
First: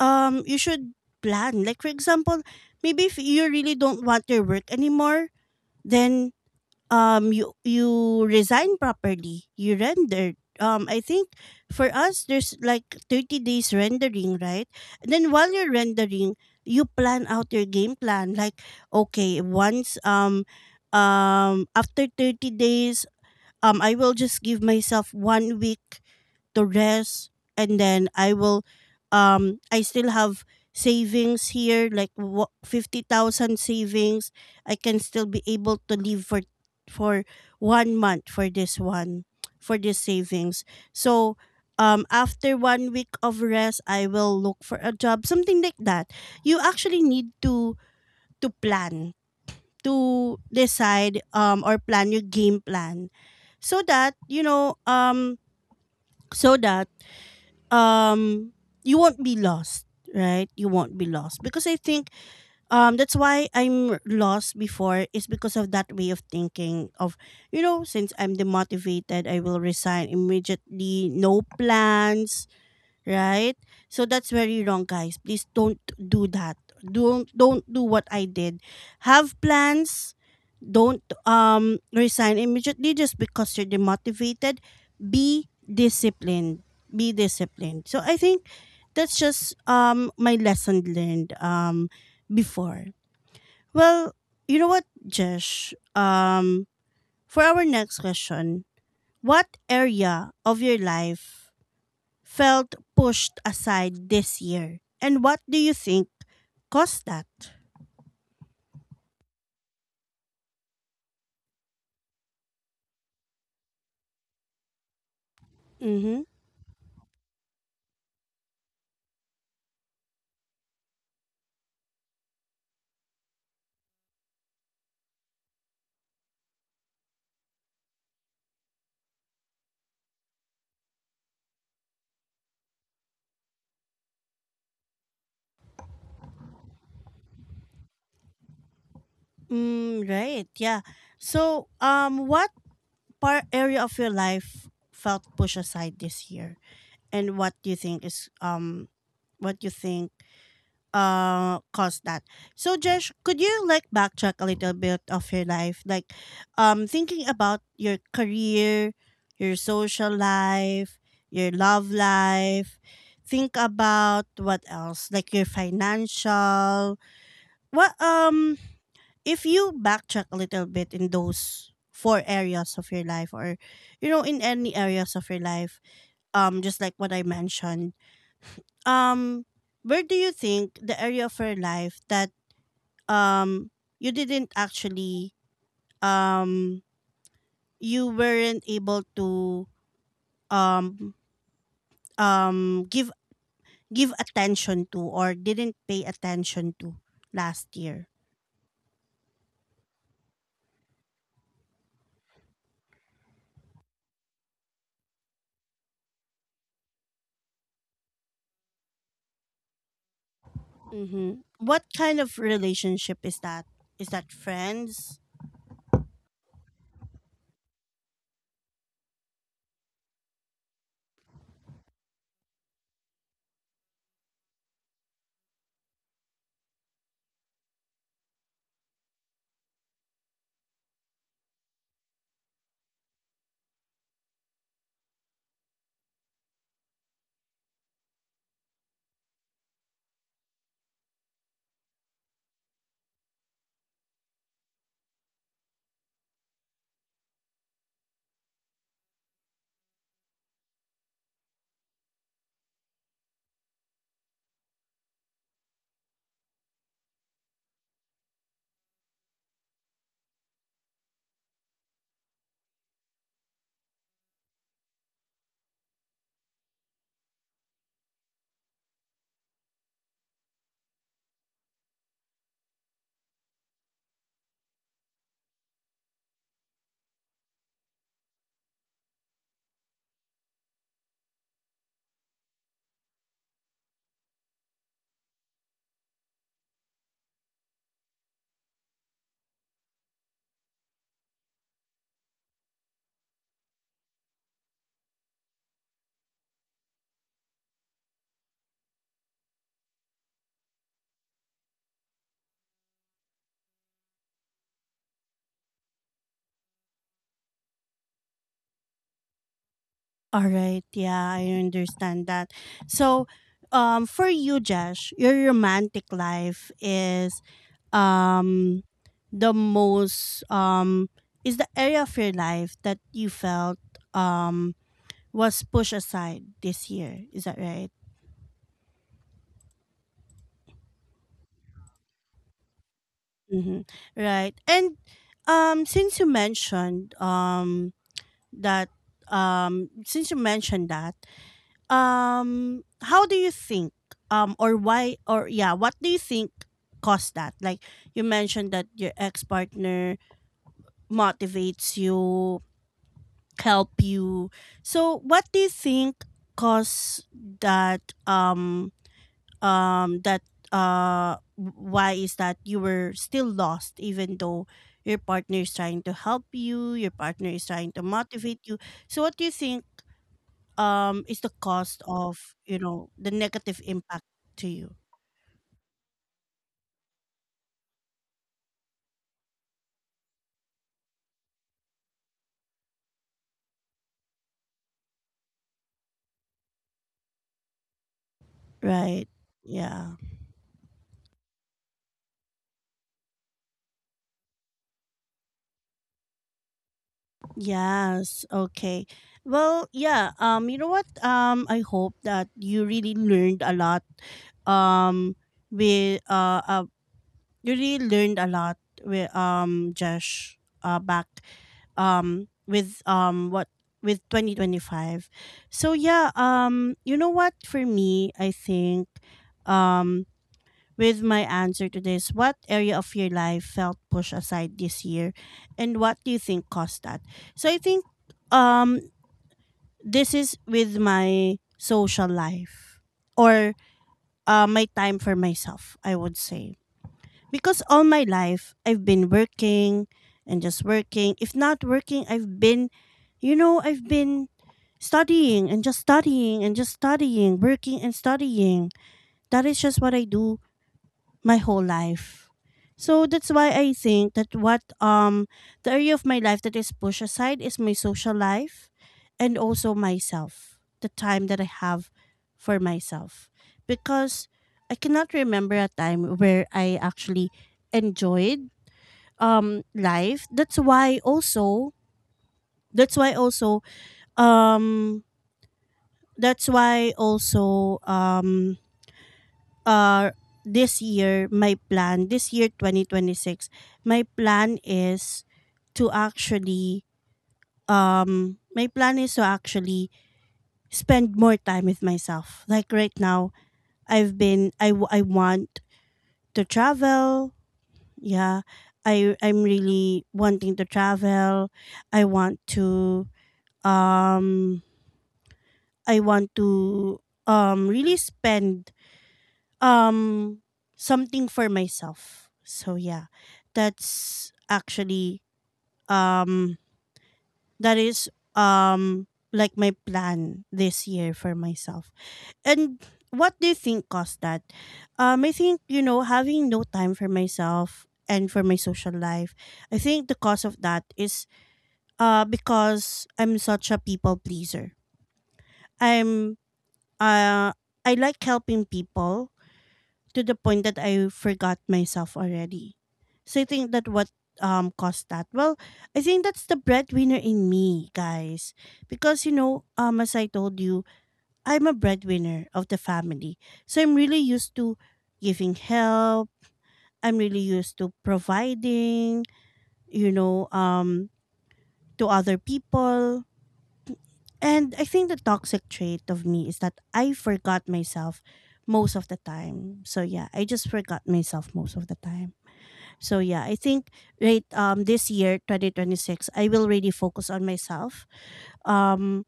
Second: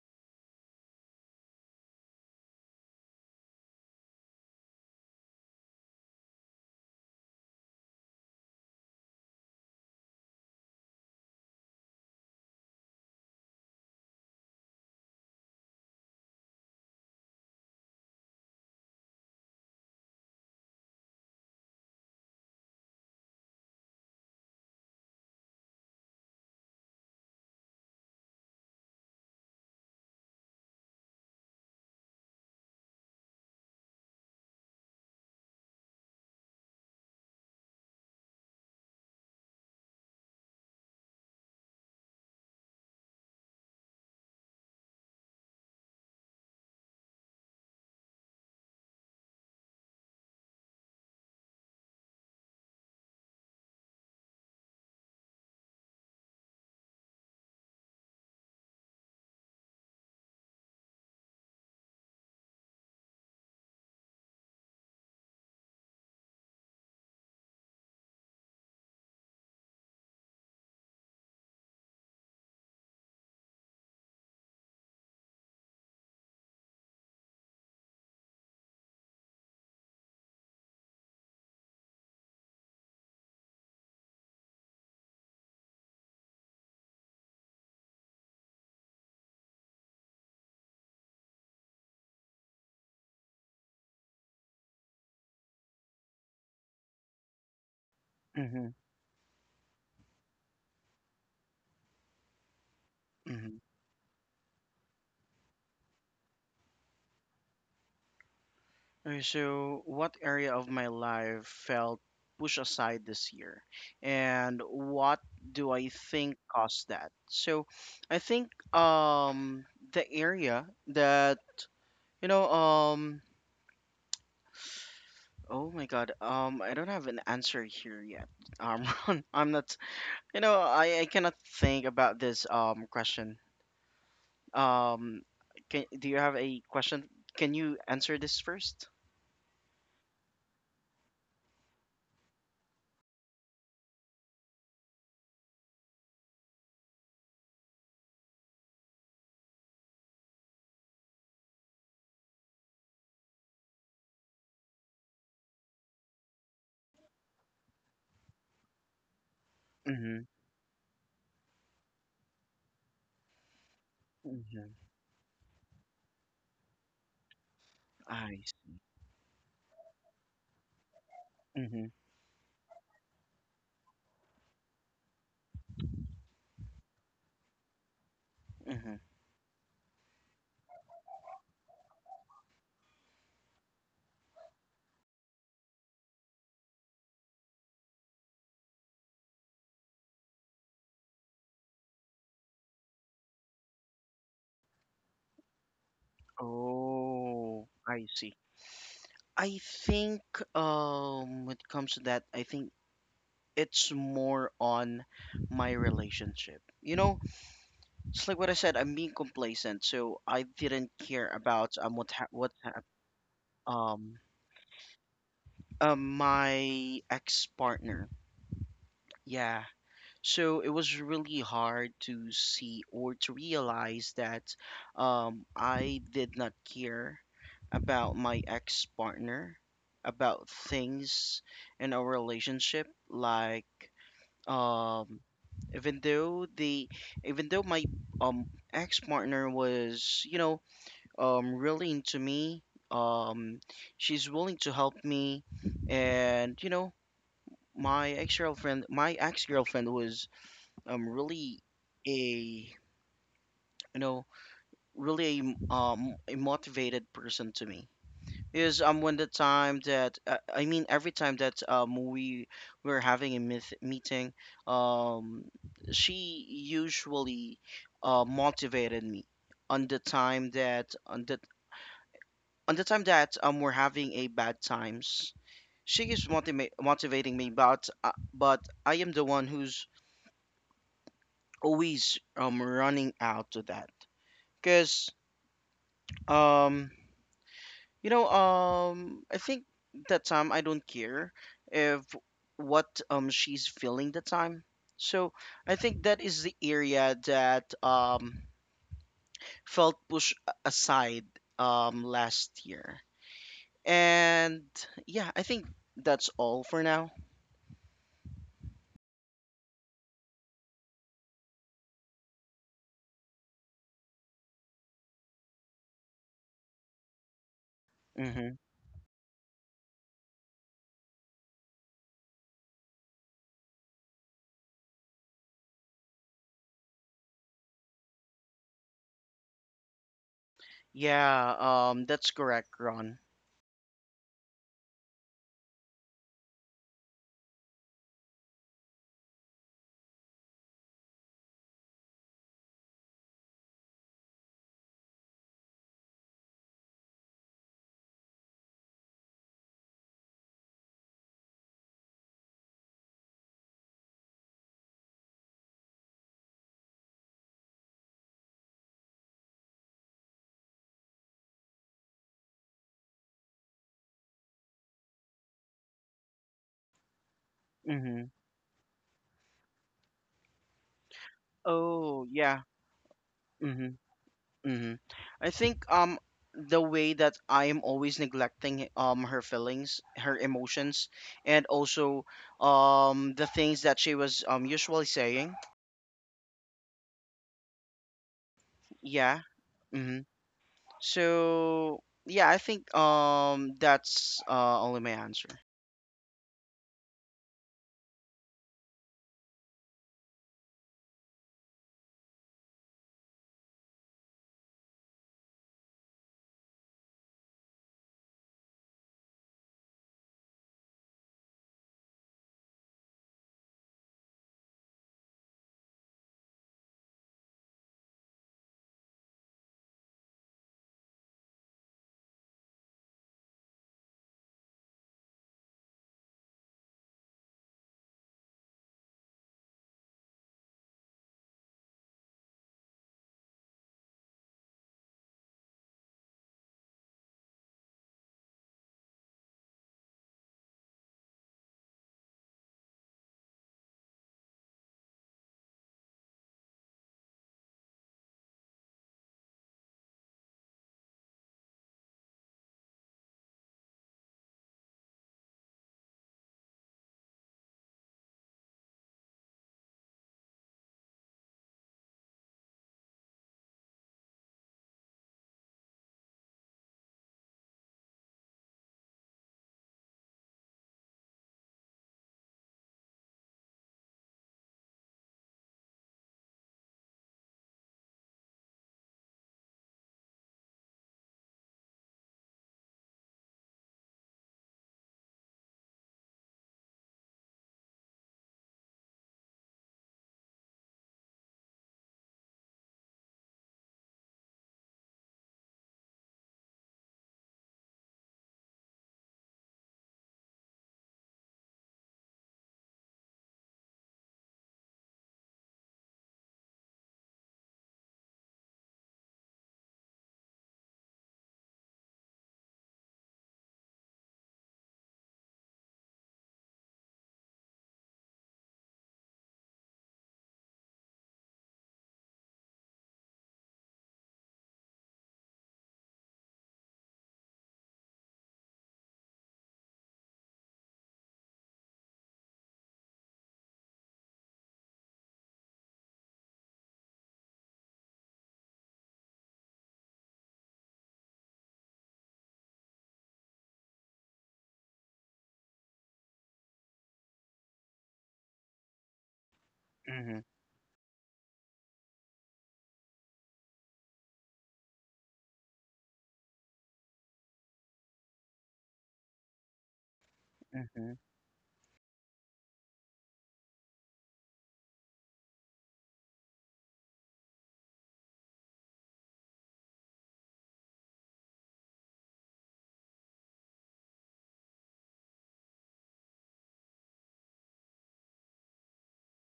Speaker 1: you should plan. Like for example, maybe if you really don't want your work anymore, then you resign properly. You render. I think for us there's like 30 days rendering, right? And then while you're rendering, you plan out your game plan like okay, once after 30 days I will just give myself 1 week to rest, and then I will I still have savings here like 50,000 savings. I can still be able to live for 1 month for this one, for this savings. So after 1 week of rest I will look for a job, something like that. You actually need to plan to decide, or plan your game plan so that you know, so that um you won't be lost, right? You won't be lost because I think that's why I'm lost before, is because of that way of thinking of, you know, since I'm demotivated I will resign immediately, no plans, right? So that's very wrong, guys. Please don't do that. Don't do what I did. Have plans. Don't resign immediately just because you're demotivated. Be disciplined. Be disciplined. So I think that's just my lesson learned before. Well, you know what, Josh? For our next question,
Speaker 2: hmm
Speaker 1: what area of your life felt pushed
Speaker 2: hmm
Speaker 1: aside this year? And what do you think caused that?
Speaker 2: Okay, so what area of my life felt pushed aside this year, and what do I
Speaker 1: Mm-hmm.
Speaker 2: think caused that? So, I think um the area that, you know, oh my God, I don't have an answer here yet. Ron, I'm not, you know, I cannot think about this question. Um, can, do you have a question? Can you answer this first?
Speaker 1: Mm, right. Yeah. So, what part area of your life felt pushed aside this year, and what do you think is what do you think caused that? So Josh, could you like backtrack a little bit of your life? Like thinking about your career, your social
Speaker 2: Mm-hmm.
Speaker 1: life, your love life. Think about
Speaker 2: Mm-hmm.
Speaker 1: what else? Like your financial what
Speaker 2: I.
Speaker 1: if you backtrack a little bit in those
Speaker 2: Mm-hmm.
Speaker 1: four areas of your life, or you know, in any areas of your life, just like what I mentioned,
Speaker 2: Mm-hmm.
Speaker 1: um where do you think the area of your life that um you didn't actually um you weren't able to um um give give attention to, or didn't pay attention to last
Speaker 2: Oh, I
Speaker 1: year.
Speaker 2: see. I think when it comes to that, I think it's more on my relationship. You know, just like what I said, I'm being complacent, so I didn't care
Speaker 1: Mm-hmm.
Speaker 2: about
Speaker 1: What
Speaker 2: what
Speaker 1: kind of
Speaker 2: what hap
Speaker 1: relationship is that? Is
Speaker 2: um
Speaker 1: that friends?
Speaker 2: my ex partner. Yeah, so it was really hard to see or to realize that I did not care about my ex partner, about things in our relationship, like, um even though the, even though my um ex partner was, you know, really into me. Um, she's willing to help me, and my ex-girlfriend was really a you know really a, m- a motivated person to me. Is When the time that I mean every time that we were having a myth meeting, um she usually motivated me on the time that on the on the time that we're having a bad times, she is motivating me, but I am the one who's always running out to that, cause um I think that time I don't care if what she's feeling the time. So I think that is the area that felt pushed aside last year. And yeah, I think that's all for now.
Speaker 1: All right, yeah, I understand that. So, for you, Josh, your romantic life is
Speaker 2: Mhm.
Speaker 1: um the most is the area of your life that you felt um was pushed aside this year. Is that right?
Speaker 2: Yeah, that's correct, Ron.
Speaker 1: Mm-hmm. Right, and um, since you mentioned um that since you mentioned that, how do you think, or why or yeah what do you think caused that? Like you mentioned that your ex-partner motivates you, help you. So what do you think caused that that uh why is that you were still lost even though your partner is trying to help you, your partner is trying to
Speaker 2: Mm-hmm.
Speaker 1: motivate you? So what do you think is the cost,
Speaker 2: Oh,
Speaker 1: of
Speaker 2: yeah.
Speaker 1: you know, the negative
Speaker 2: Mm-hmm.
Speaker 1: impact to
Speaker 2: Mm-hmm.
Speaker 1: you?
Speaker 2: I think the way that I am always neglecting her feelings, her emotions, and also the things that she was usually saying.
Speaker 1: Right.
Speaker 2: Yeah.
Speaker 1: Yeah.
Speaker 2: Mm-hmm. So yeah, I think that's only my answer.
Speaker 1: Yes, okay. Well, yeah, you know what, I hope that you really learned a lot, um we you really learned a lot with Josh back with what with 2025. So yeah, you know what, for me I think um with my answer to this. What area of your life felt pushed aside this year, and what do you think caused that? So I think um this is with my social life, or my time for myself, I would say. Because all my life I've been working and just working. If not working, I've been, you know, I've been studying and just studying and just studying, working and studying. That is just what I do my whole life. So that's why I think that what the area of my life that is pushed aside is my social life and also myself. The time that I have for myself. Because I cannot remember a time where I actually enjoyed life. That's why also that's why also um that's why also uh this year my plan, this year 2026, my plan is to actually um my plan is to actually spend more time with myself, like right now. I want to travel, yeah. I'm really wanting to travel. I want to um I want to really spend um something for myself. So yeah, that's actually um that is um like my plan this year for myself. And what do you think caused that? I think, you know, having no time for myself and for my social life. I think the cause of that is because I'm such a people pleaser. I'm uh I like helping people to the point that I forgot myself already. So I think that what caused that? Well, I think that's the breadwinner in me, guys. Because you know, as
Speaker 2: Mm-hmm.
Speaker 1: I told you, I'm a breadwinner of the family. So I'm really used to giving help. I'm really used to providing, you know,
Speaker 2: Mm-hmm.
Speaker 1: to other people. And I think the toxic trait of me is that I forgot myself most of the time. So yeah, I just forgot myself most of the time. So yeah, I think right, this year 2026 I will really focus on myself. Um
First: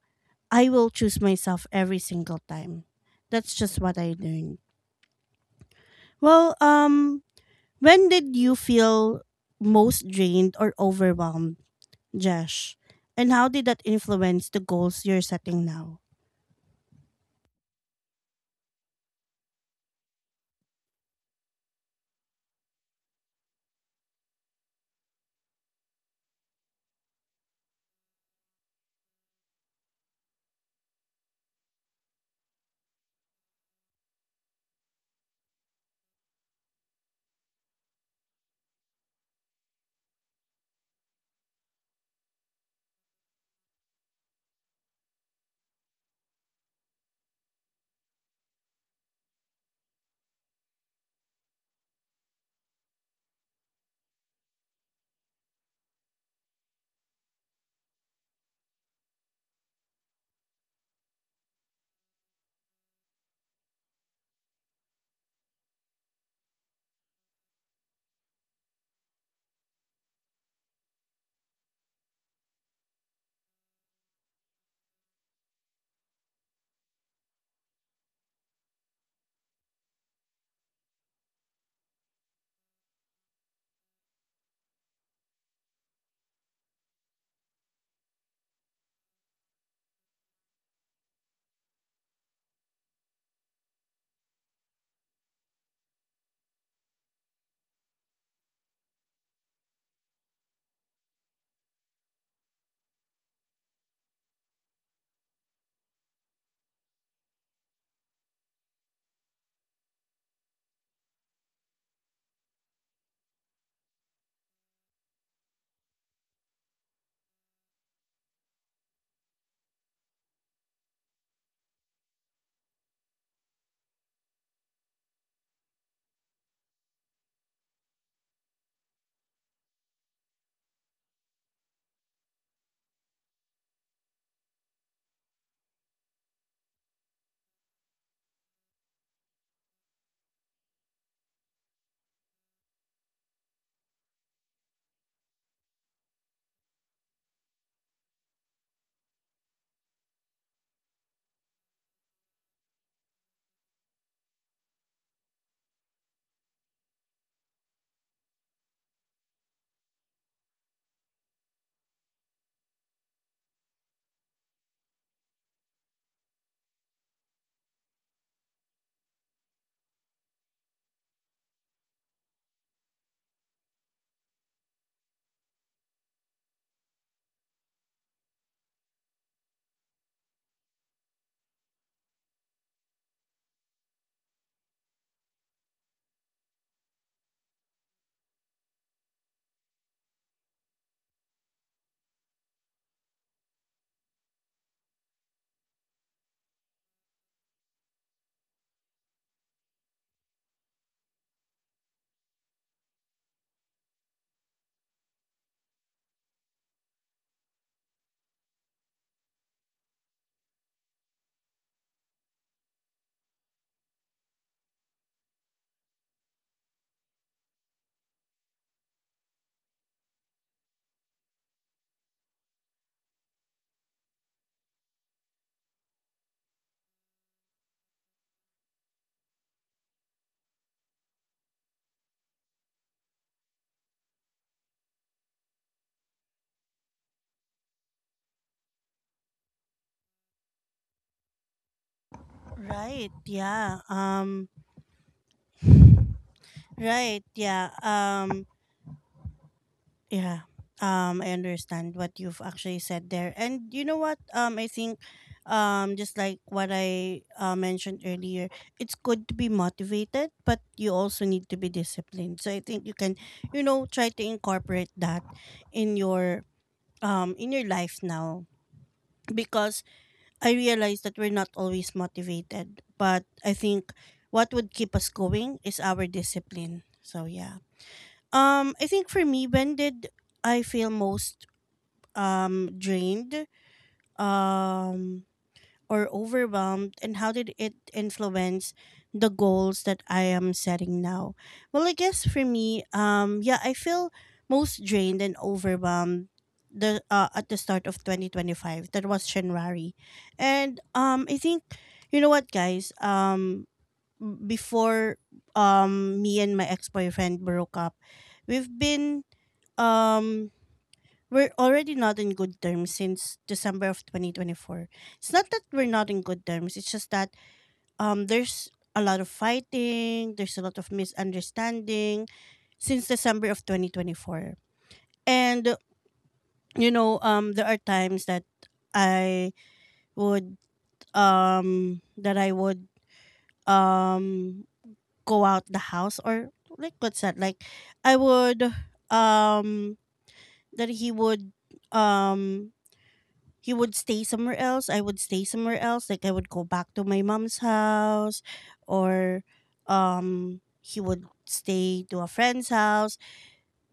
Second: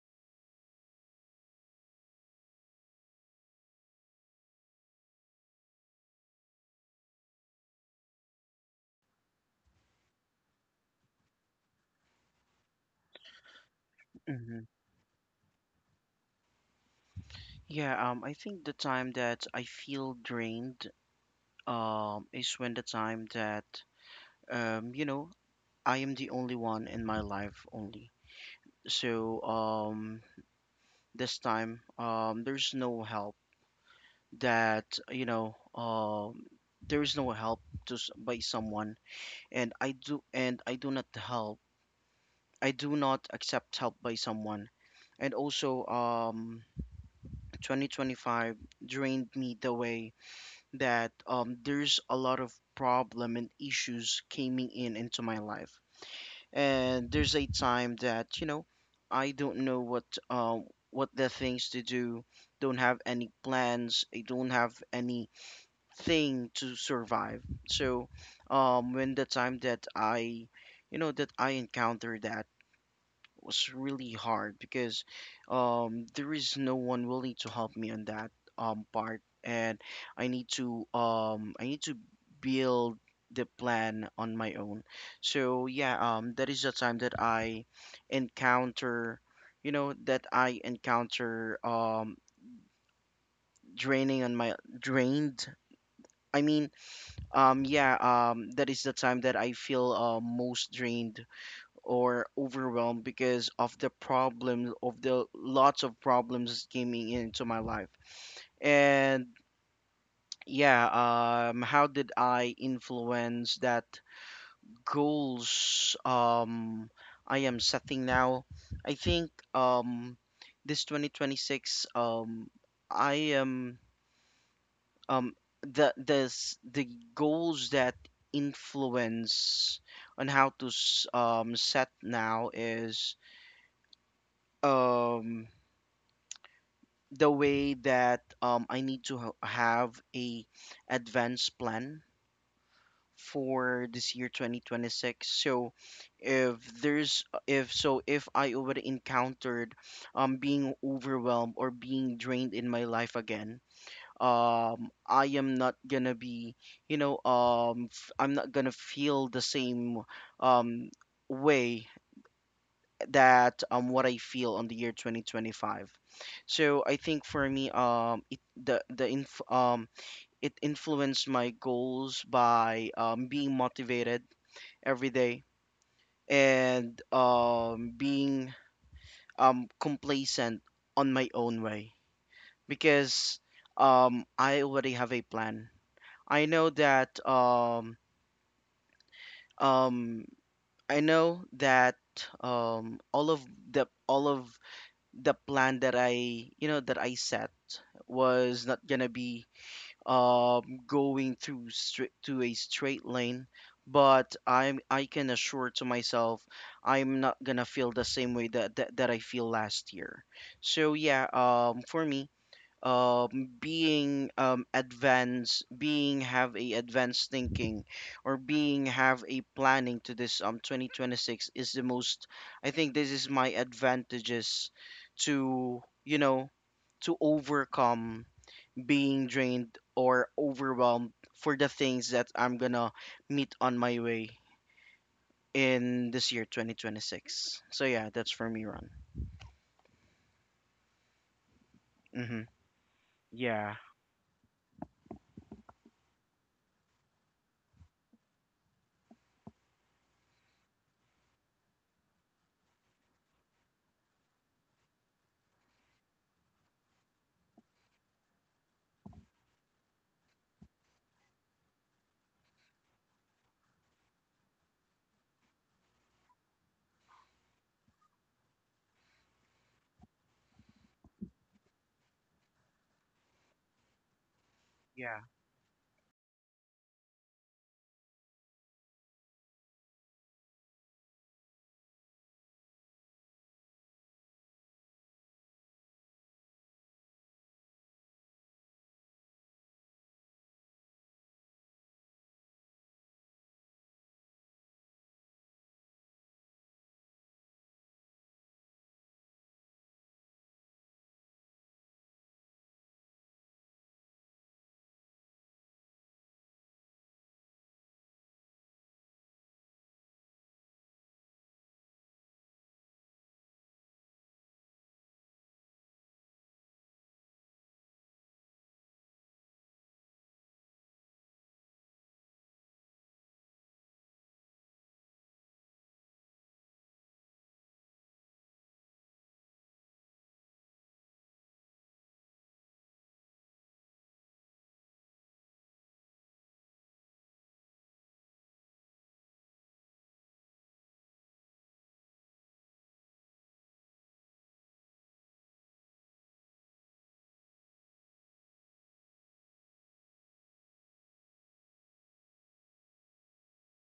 Speaker 1: I will choose myself every single time. That's just what I learned. Well, when did you feel most drained or overwhelmed, Josh? And how did that influence
Speaker 2: Mm-hmm.
Speaker 1: the goals you're setting now?
Speaker 2: Yeah, I think the time that I feel drained, is when the time that um, you know, I am the only one in my life only. So this time, there's no help that you know, um, there's no help to by someone, and I do not help. I do not accept help by someone, and also 2025 drained me the way that there's a lot of problem and issues coming in into my life and there's a time that you know I don't know um what the things to do, don't have any plans, I don't have anything to survive. So when the time that I that I encounter that was really hard because there is no one willing to help me on that part, and I need to build the plan on my own. So yeah, that is the time that I encounter, that I encounter draining on my drained. I mean, yeah, that is the time that I feel most drained or overwhelmed because of the lots of problems coming into my life and yeah. How did I influence that goals I am setting now? I think this 2026, I am um the this the goals that influence on how to set now is um the way that I need to have a advanced plan for this year 2026. So if there's if so if I already encountered being overwhelmed or being drained in my life again, I am not gonna be I'm not gonna feel the same um, way that what I feel on the year 2025. So I think for me it influenced my goals by being motivated every day and being complacent on my own way because I already have a plan. I know that um um I know that um all of all of the plan that that I set was not gonna be going through straight to a straight lane, but I'm I can assure to myself I'm not gonna feel the same way that I feel last year. So yeah, for me, being advanced, being have a advanced thinking, or being have a planning to this 2026 is the most. I think this is my advantages to to overcome being drained or overwhelmed for the things that I'm gonna meet on my way in this year 2026. So yeah, that's for me, Ron. Mm-hmm.
Speaker 1: Right.
Speaker 2: Yeah.
Speaker 1: Yeah. Right. Yeah. Um yeah. I understand what you've actually said there. And you know what? I think just like what I mentioned earlier, it's good to be motivated, but you also need to be disciplined. So I think you can, you know, try to incorporate that in your in your life now, because I realize that we're not always motivated, but I think what would keep us
Speaker 2: Yeah.
Speaker 1: going is our discipline. So yeah. I think for me, when did I feel most drained, Um or overwhelmed, and how did it influence the goals that I am setting now? Well, I guess for me, yeah, I feel most drained and overwhelmed the at the start of 2025. That was January. And I think, you know what guys, before me and my ex-boyfriend broke up, we've been um we're already not in good terms since December of 2024. It's not that we're not in good terms. It's just that there's a lot of fighting, there's a lot of misunderstanding since December of 2024. And you know, there are times that I would um that I would um go out the house, or like what's that? Like I would um that um he would stay somewhere else. I would stay somewhere else. Like I would go back to my mom's house, or he would stay to a friend's house.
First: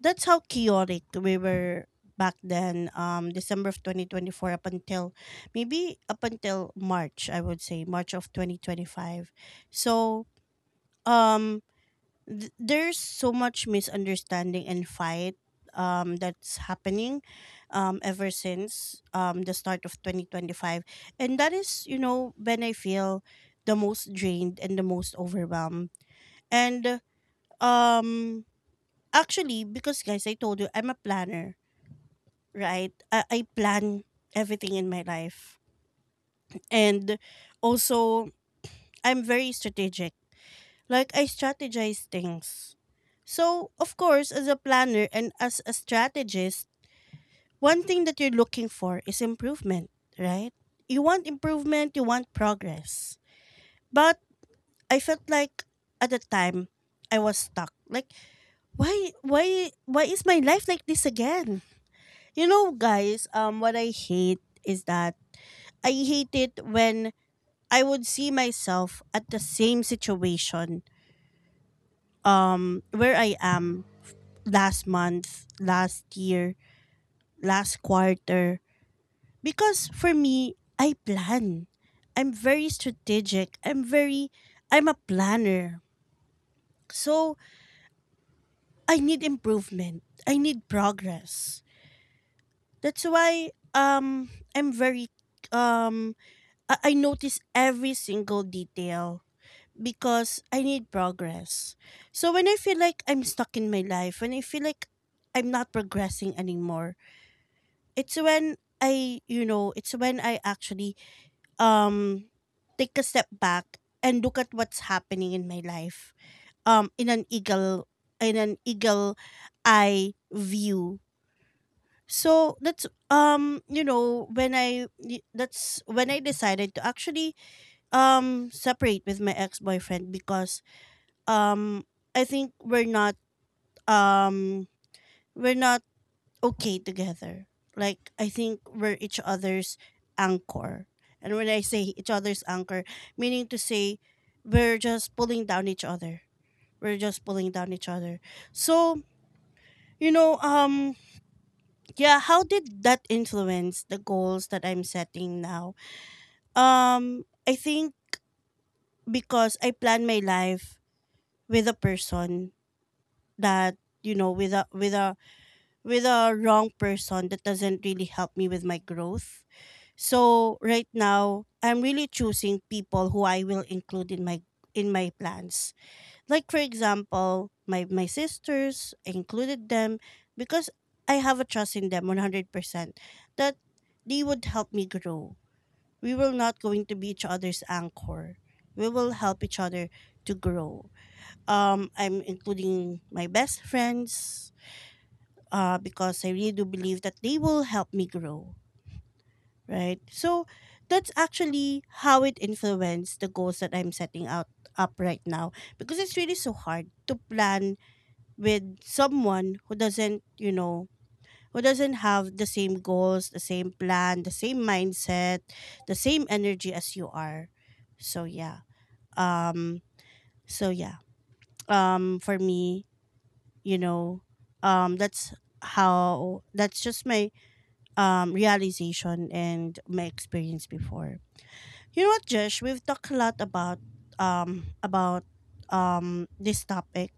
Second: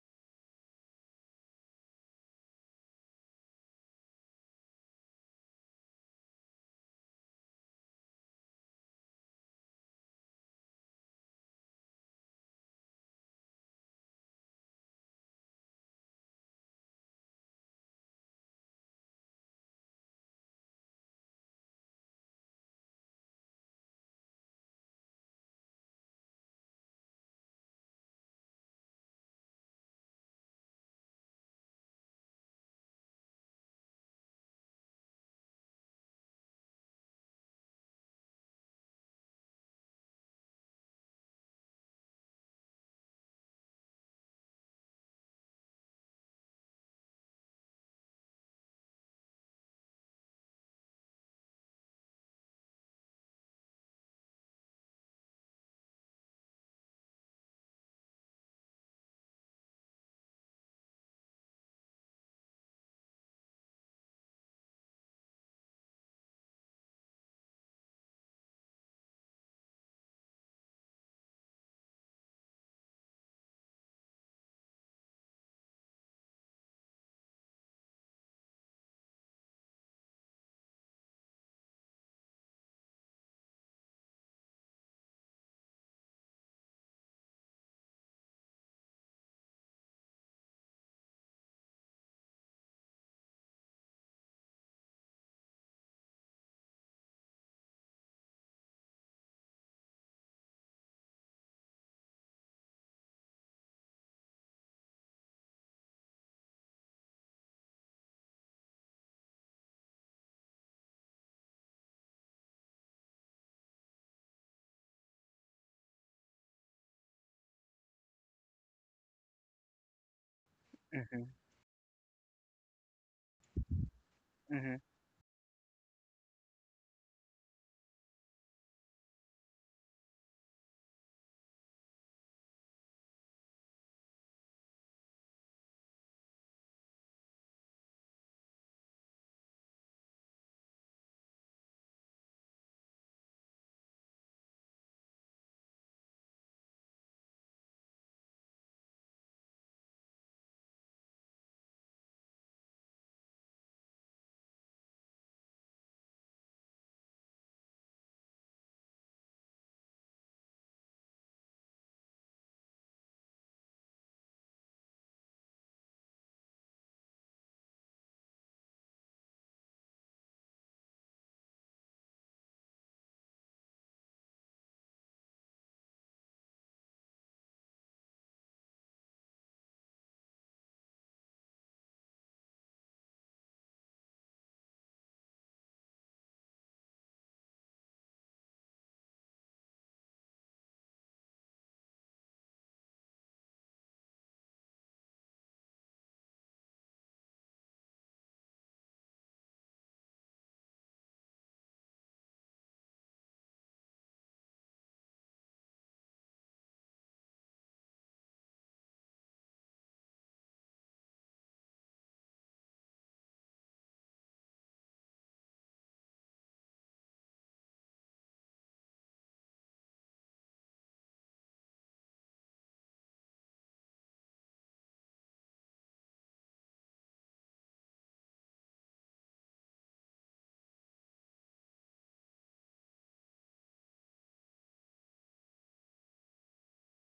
Speaker 1: That's how chaotic we were back then. December of 2024 up until, maybe up until March, I would say March of 2025. So um there's so much misunderstanding and fight that's happening ever since the start of 2025. And that is, you know, when I feel the most drained and the most overwhelmed. And um actually, because guys I told you I'm a planner, right? I plan everything in my life, and also I'm very strategic. Like I strategize things. So, of course, as a planner and as a strategist, one thing that you're looking for is improvement, right? You want improvement, you want progress. But I felt like at the time I was stuck. Like why is my life like this again? You know, guys, what I hate is that I hate it when I would see myself at the same situation where I am last month, last year, last quarter. Because for me, I plan. I'm very strategic. I'm a planner. So I need improvement. I need progress. That's why I'm very um I notice every single detail because I need progress. So when I feel like I'm stuck in my life, when I feel like I'm not progressing anymore, it's when I, you know, it's when I actually um take a step back and look at what's happening in my life. Um in an eagle in an eagle eye view.
Speaker 2: Mm-hmm.
Speaker 1: So that's when
Speaker 2: Mm-hmm.
Speaker 1: that's when I decided to actually separate with my ex-boyfriend because um I think um we're not okay together. Like I think we're each other's anchor. And when I say each other's anchor, meaning to say we're just pulling down each other. We're just pulling down each other. So, you know, um yeah, how did that influence the goals that I'm setting now? I think because I plan my life with a person that you know with a with a wrong person that doesn't really help me with my growth. So right now, I'm really choosing people who I will include in my plans. Like for example, my sisters, I included them because I have a trust in them 100% that they would help me grow. We will not going to be each other's anchor. We will help each other to grow. I'm including my best friends because I really do believe that they will help me grow. Right. So that's actually how it influenced the goals that I'm setting out up right now because it's really so hard to plan with someone who doesn't who doesn't have the same goals, the same plan, the same mindset, the same energy as you are. So yeah. Um so yeah. For me, you know, that's how that's just my realization and my experience before. You know what, Josh? We've talked a lot about this topic,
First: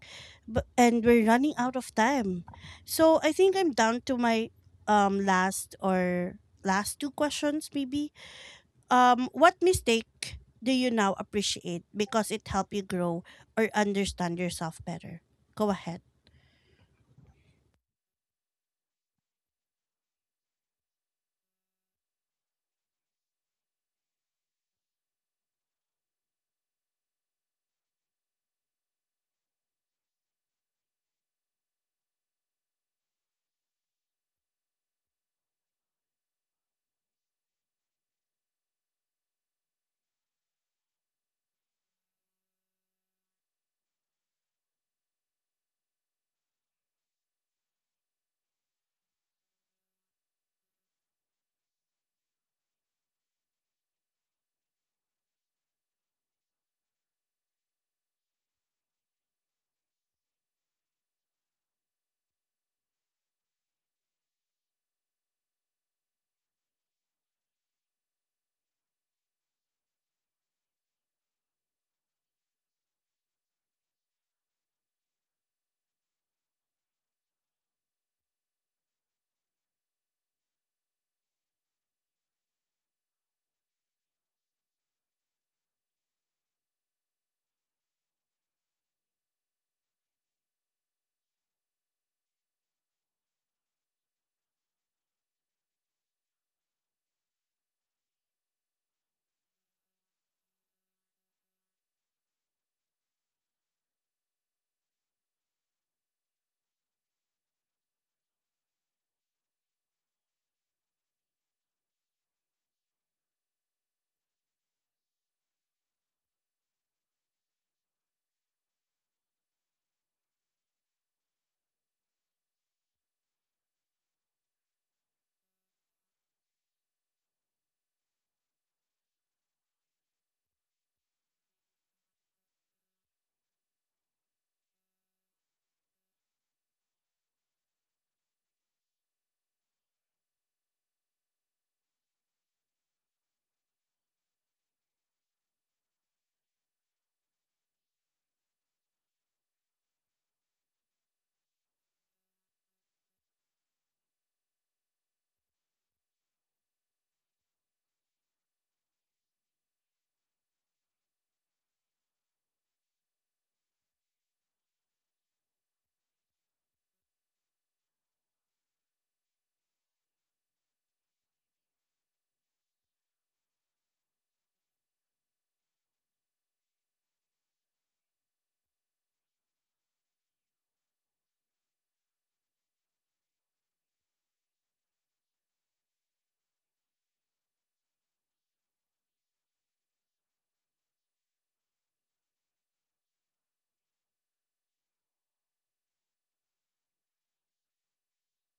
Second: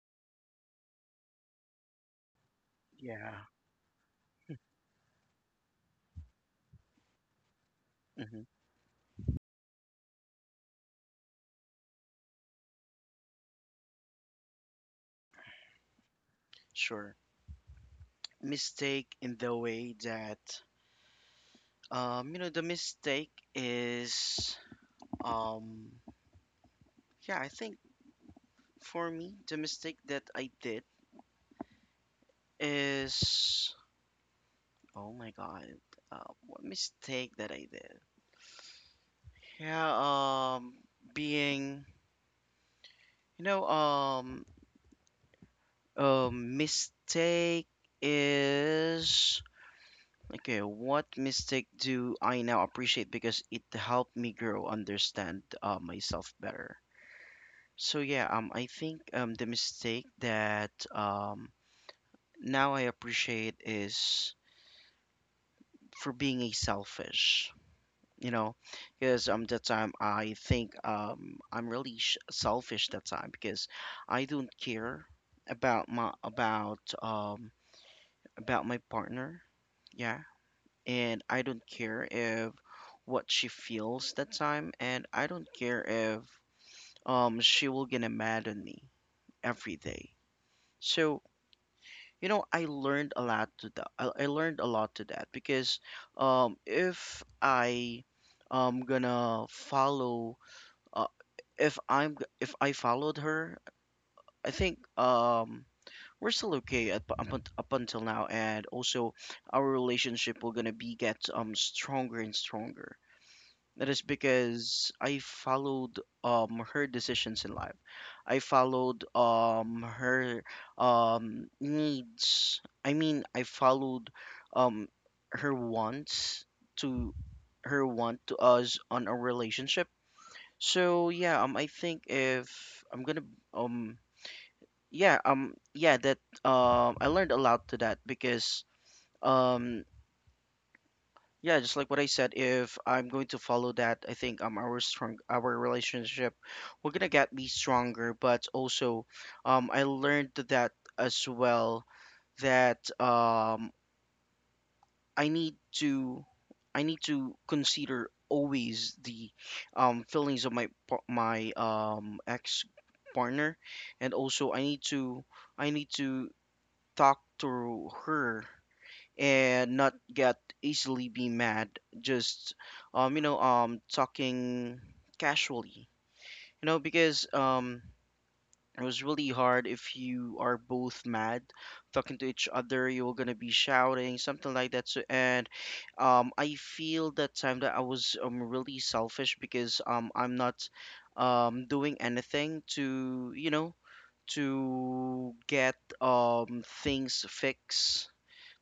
Speaker 1: but and we're running out of time. So I
Speaker 2: Yeah.
Speaker 1: think I'm down to my last or last two questions maybe.
Speaker 2: Mm-hmm.
Speaker 1: What mistake do you now appreciate because it helped you grow or understand yourself better? Go ahead.
Speaker 2: Sure. Mistake in the way that the mistake is um yeah, I think for me the mistake that I did is, oh my god, uh, what mistake that I did, yeah. Being you know a mistake is Okay, what mistake do I now appreciate because it helped me grow, understand, myself better? So yeah, I think the mistake that now I appreciate is for being a selfish, you know, because that time I think I'm really sh selfish that time because I don't care about my about um about my partner, yeah, and I don't care if what she feels that time, and I don't care if she will get mad at me every day. So, you know, I learned a lot to that because if I am gonna follow, uh, if I followed her, I think we're still okay up until now, and also our relationship will gonna be get stronger and stronger. That is because I followed her decisions in life. I followed her needs. I mean, I followed um her wants to her want to us on a relationship. So yeah, I think if I'm gonna um yeah yeah, that I learned a lot to that because um yeah, just like what I said, if I'm going to follow that, I think our relationship will gonna get me stronger, but also I learned that as well that I need to I need to consider always the feelings of my ex partner. And also I need to talk to her and not get easily be mad, just talking casually, you know, because it was really hard if you are both mad talking to each other, you're gonna be shouting something like that. So, and I feel that time that I was really selfish because I'm not doing anything to to get things fixed,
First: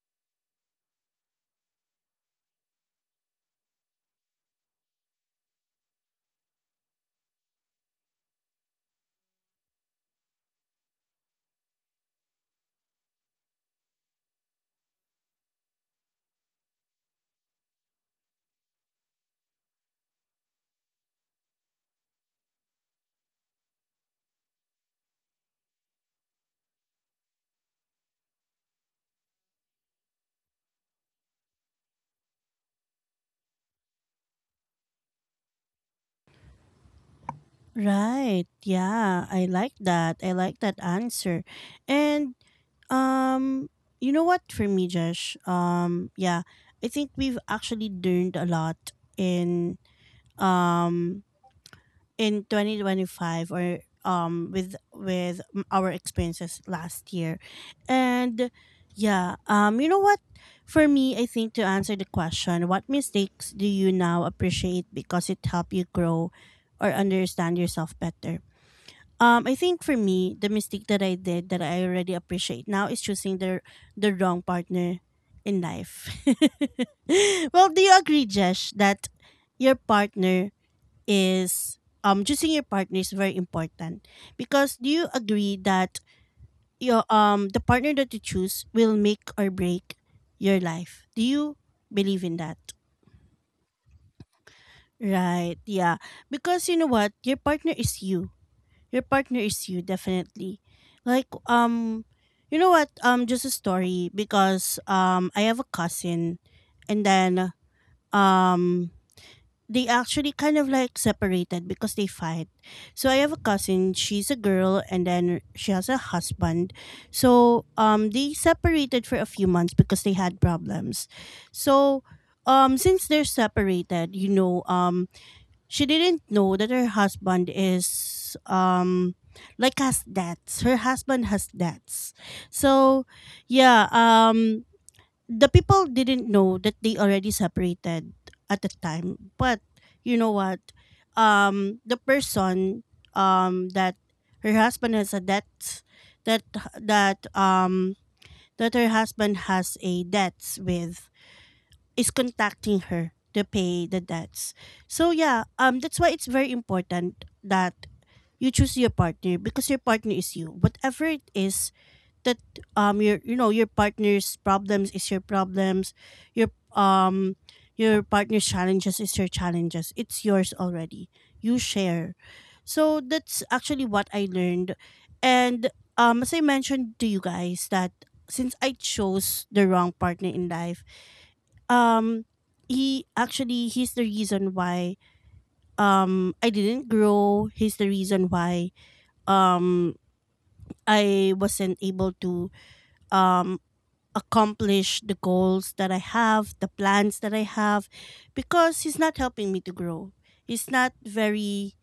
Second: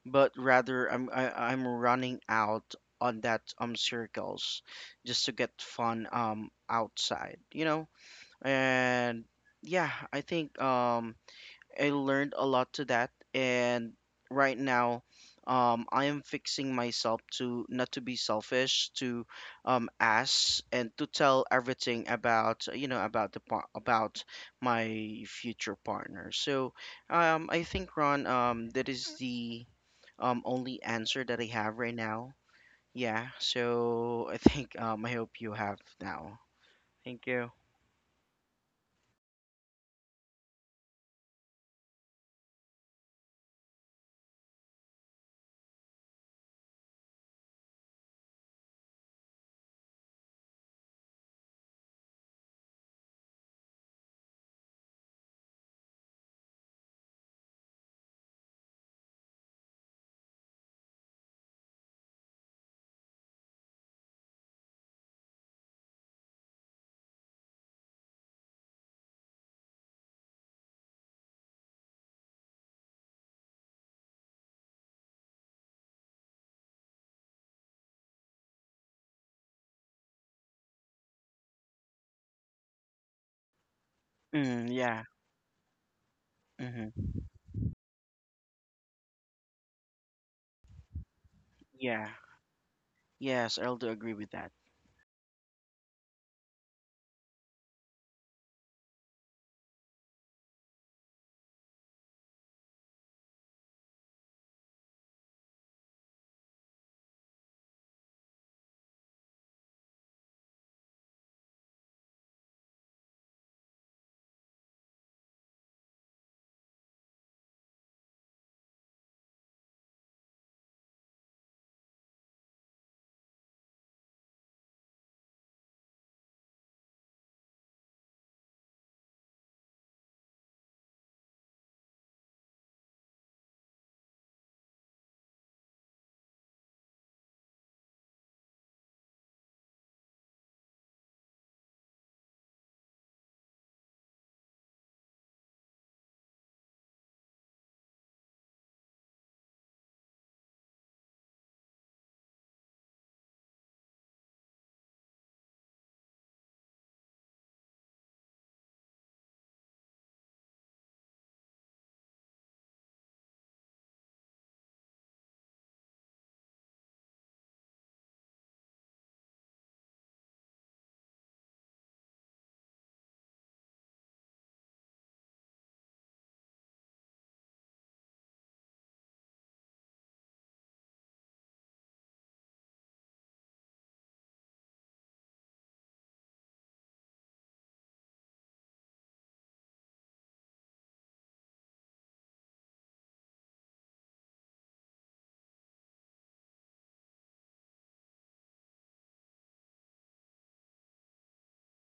Speaker 2: but rather I'm running out on that circles just to get fun outside, you know? And yeah, I think I learned a lot to that, and right now I am fixing myself to not to be selfish, to ask and to tell everything about, you know, about the about my future partner. So I think, Ron, that is the only answer that I have right now. Yeah, so I think I hope you have now. Thank you.
Speaker 1: Right. Yeah, I like that. I like that answer. And Um, you know what, for me, Josh? Yeah, I think we've actually learned a lot in um in 2025 or with our experiences last year. And yeah, you know what, for me, I think to answer the question, what mistakes do you now appreciate because it helped you grow or understand yourself better? I think for me, the mistake that I did that I already appreciate now is choosing the wrong partner in life. Well, do you agree, Jesh, that your partner is choosing your partner is very important
Speaker 2: Mm,
Speaker 1: because do
Speaker 2: yeah.
Speaker 1: you agree that your
Speaker 2: Mm-hmm.
Speaker 1: the partner that you choose will make or break your life? Do you
Speaker 2: Yeah.
Speaker 1: believe in that?
Speaker 2: Yes, I'll do agree with that.
Speaker 1: Right. Yeah. Because you know what, your partner is you, your partner is you definitely, like um you know what, just a story because I have a cousin and then um they actually kind of like separated because they fight. So I have a cousin, she's a girl and then she has a husband. So they separated for a few months because they had problems. So since they're separated, she didn't know that her husband is like has debts. Her husband has debts. So yeah, the people didn't know that they already separated at the time. But you know what? The person that her husband has a debt that that um that her husband has a debts with is contacting her to pay the debts. So yeah, that's why it's very important that you choose your partner because your partner is you. Whatever it is that your partner's problems is your problems, your um your partner's challenges is your challenges. It's yours already. You share. So that's actually what I learned. And as I mentioned to you guys that since I chose the wrong partner in life, um he actually, he's the reason why I didn't grow. He's the reason why um I wasn't able to um accomplish the goals that I have, the plans that I have because he's not helping me to grow. He's not very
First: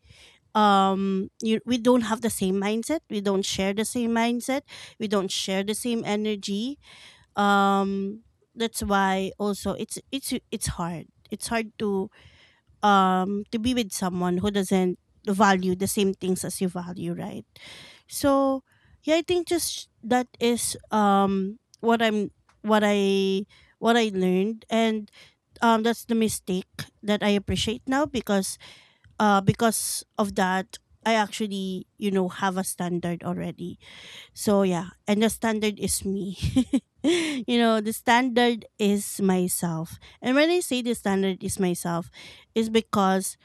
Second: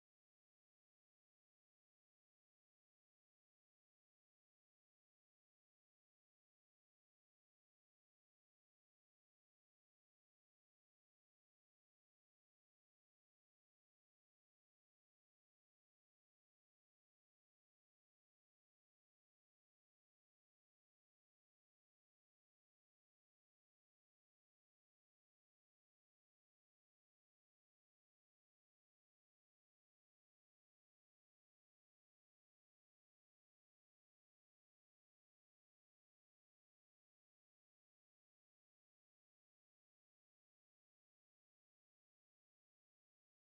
Speaker 1: we don't have the same mindset, we don't share the same mindset, we don't share the same energy, um that's why also it's it's hard, it's hard to be with someone who doesn't value the same things as you value, right? So, yeah, I think just that is what I'm what I what I learned. And that's the mistake that I appreciate now because of that I actually, you know, have a standard already. So yeah, and the standard is me. You know, the standard is myself. And when I say the standard is myself, is because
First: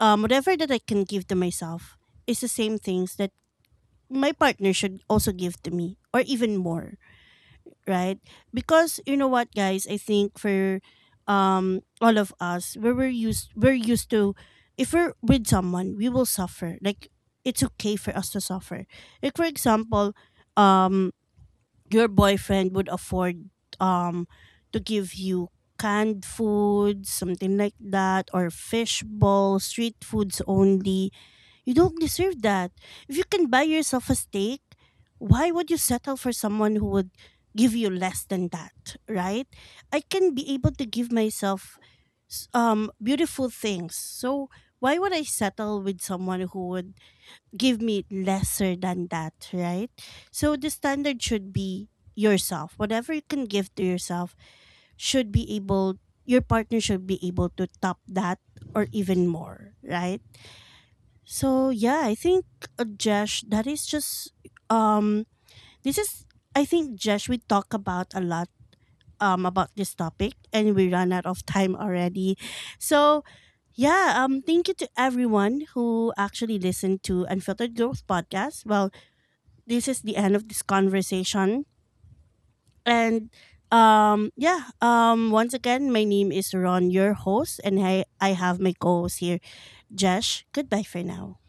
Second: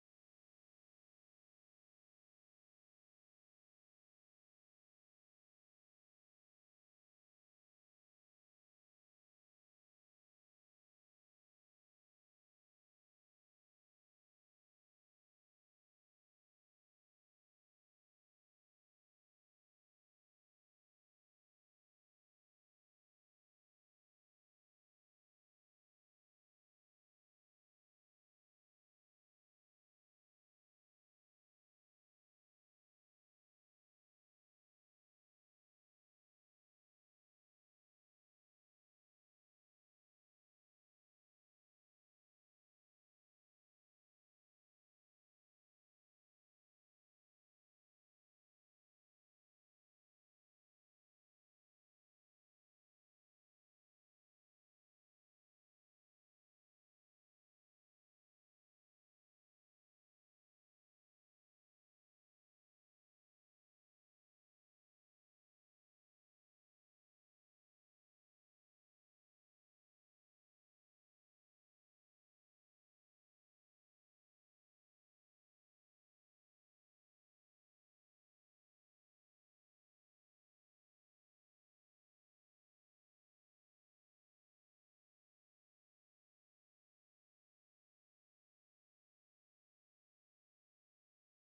Speaker 1: whatever that I can give to myself is the same things that my partner should also give to me or even more, right? Because you know what, guys, I think for all of us, we're used to, if we're with someone, we will suffer. Like it's okay for us to suffer. Like for example, um your boyfriend would afford um to give you canned food, something like that, or fish balls, street foods only, you don't deserve that. If you can buy yourself a steak, why would you settle for someone who would give you less than that, right? I can be able to give myself beautiful things. So why would I settle with someone who would give me lesser than that, right? So the standard should be yourself. Whatever you can give to yourself should be able, your partner should be able to top that or even more, right? So yeah, I think Jesh, that is just um this is I think, Jesh, we talk about a lot about this topic and we run out of time already. So yeah, thank you to everyone who actually listened to Unfiltered Growth podcast. Well, this is the end of this conversation and yeah, once again my name is Ron, your host and I have my co-host here, Jesh. Goodbye for now.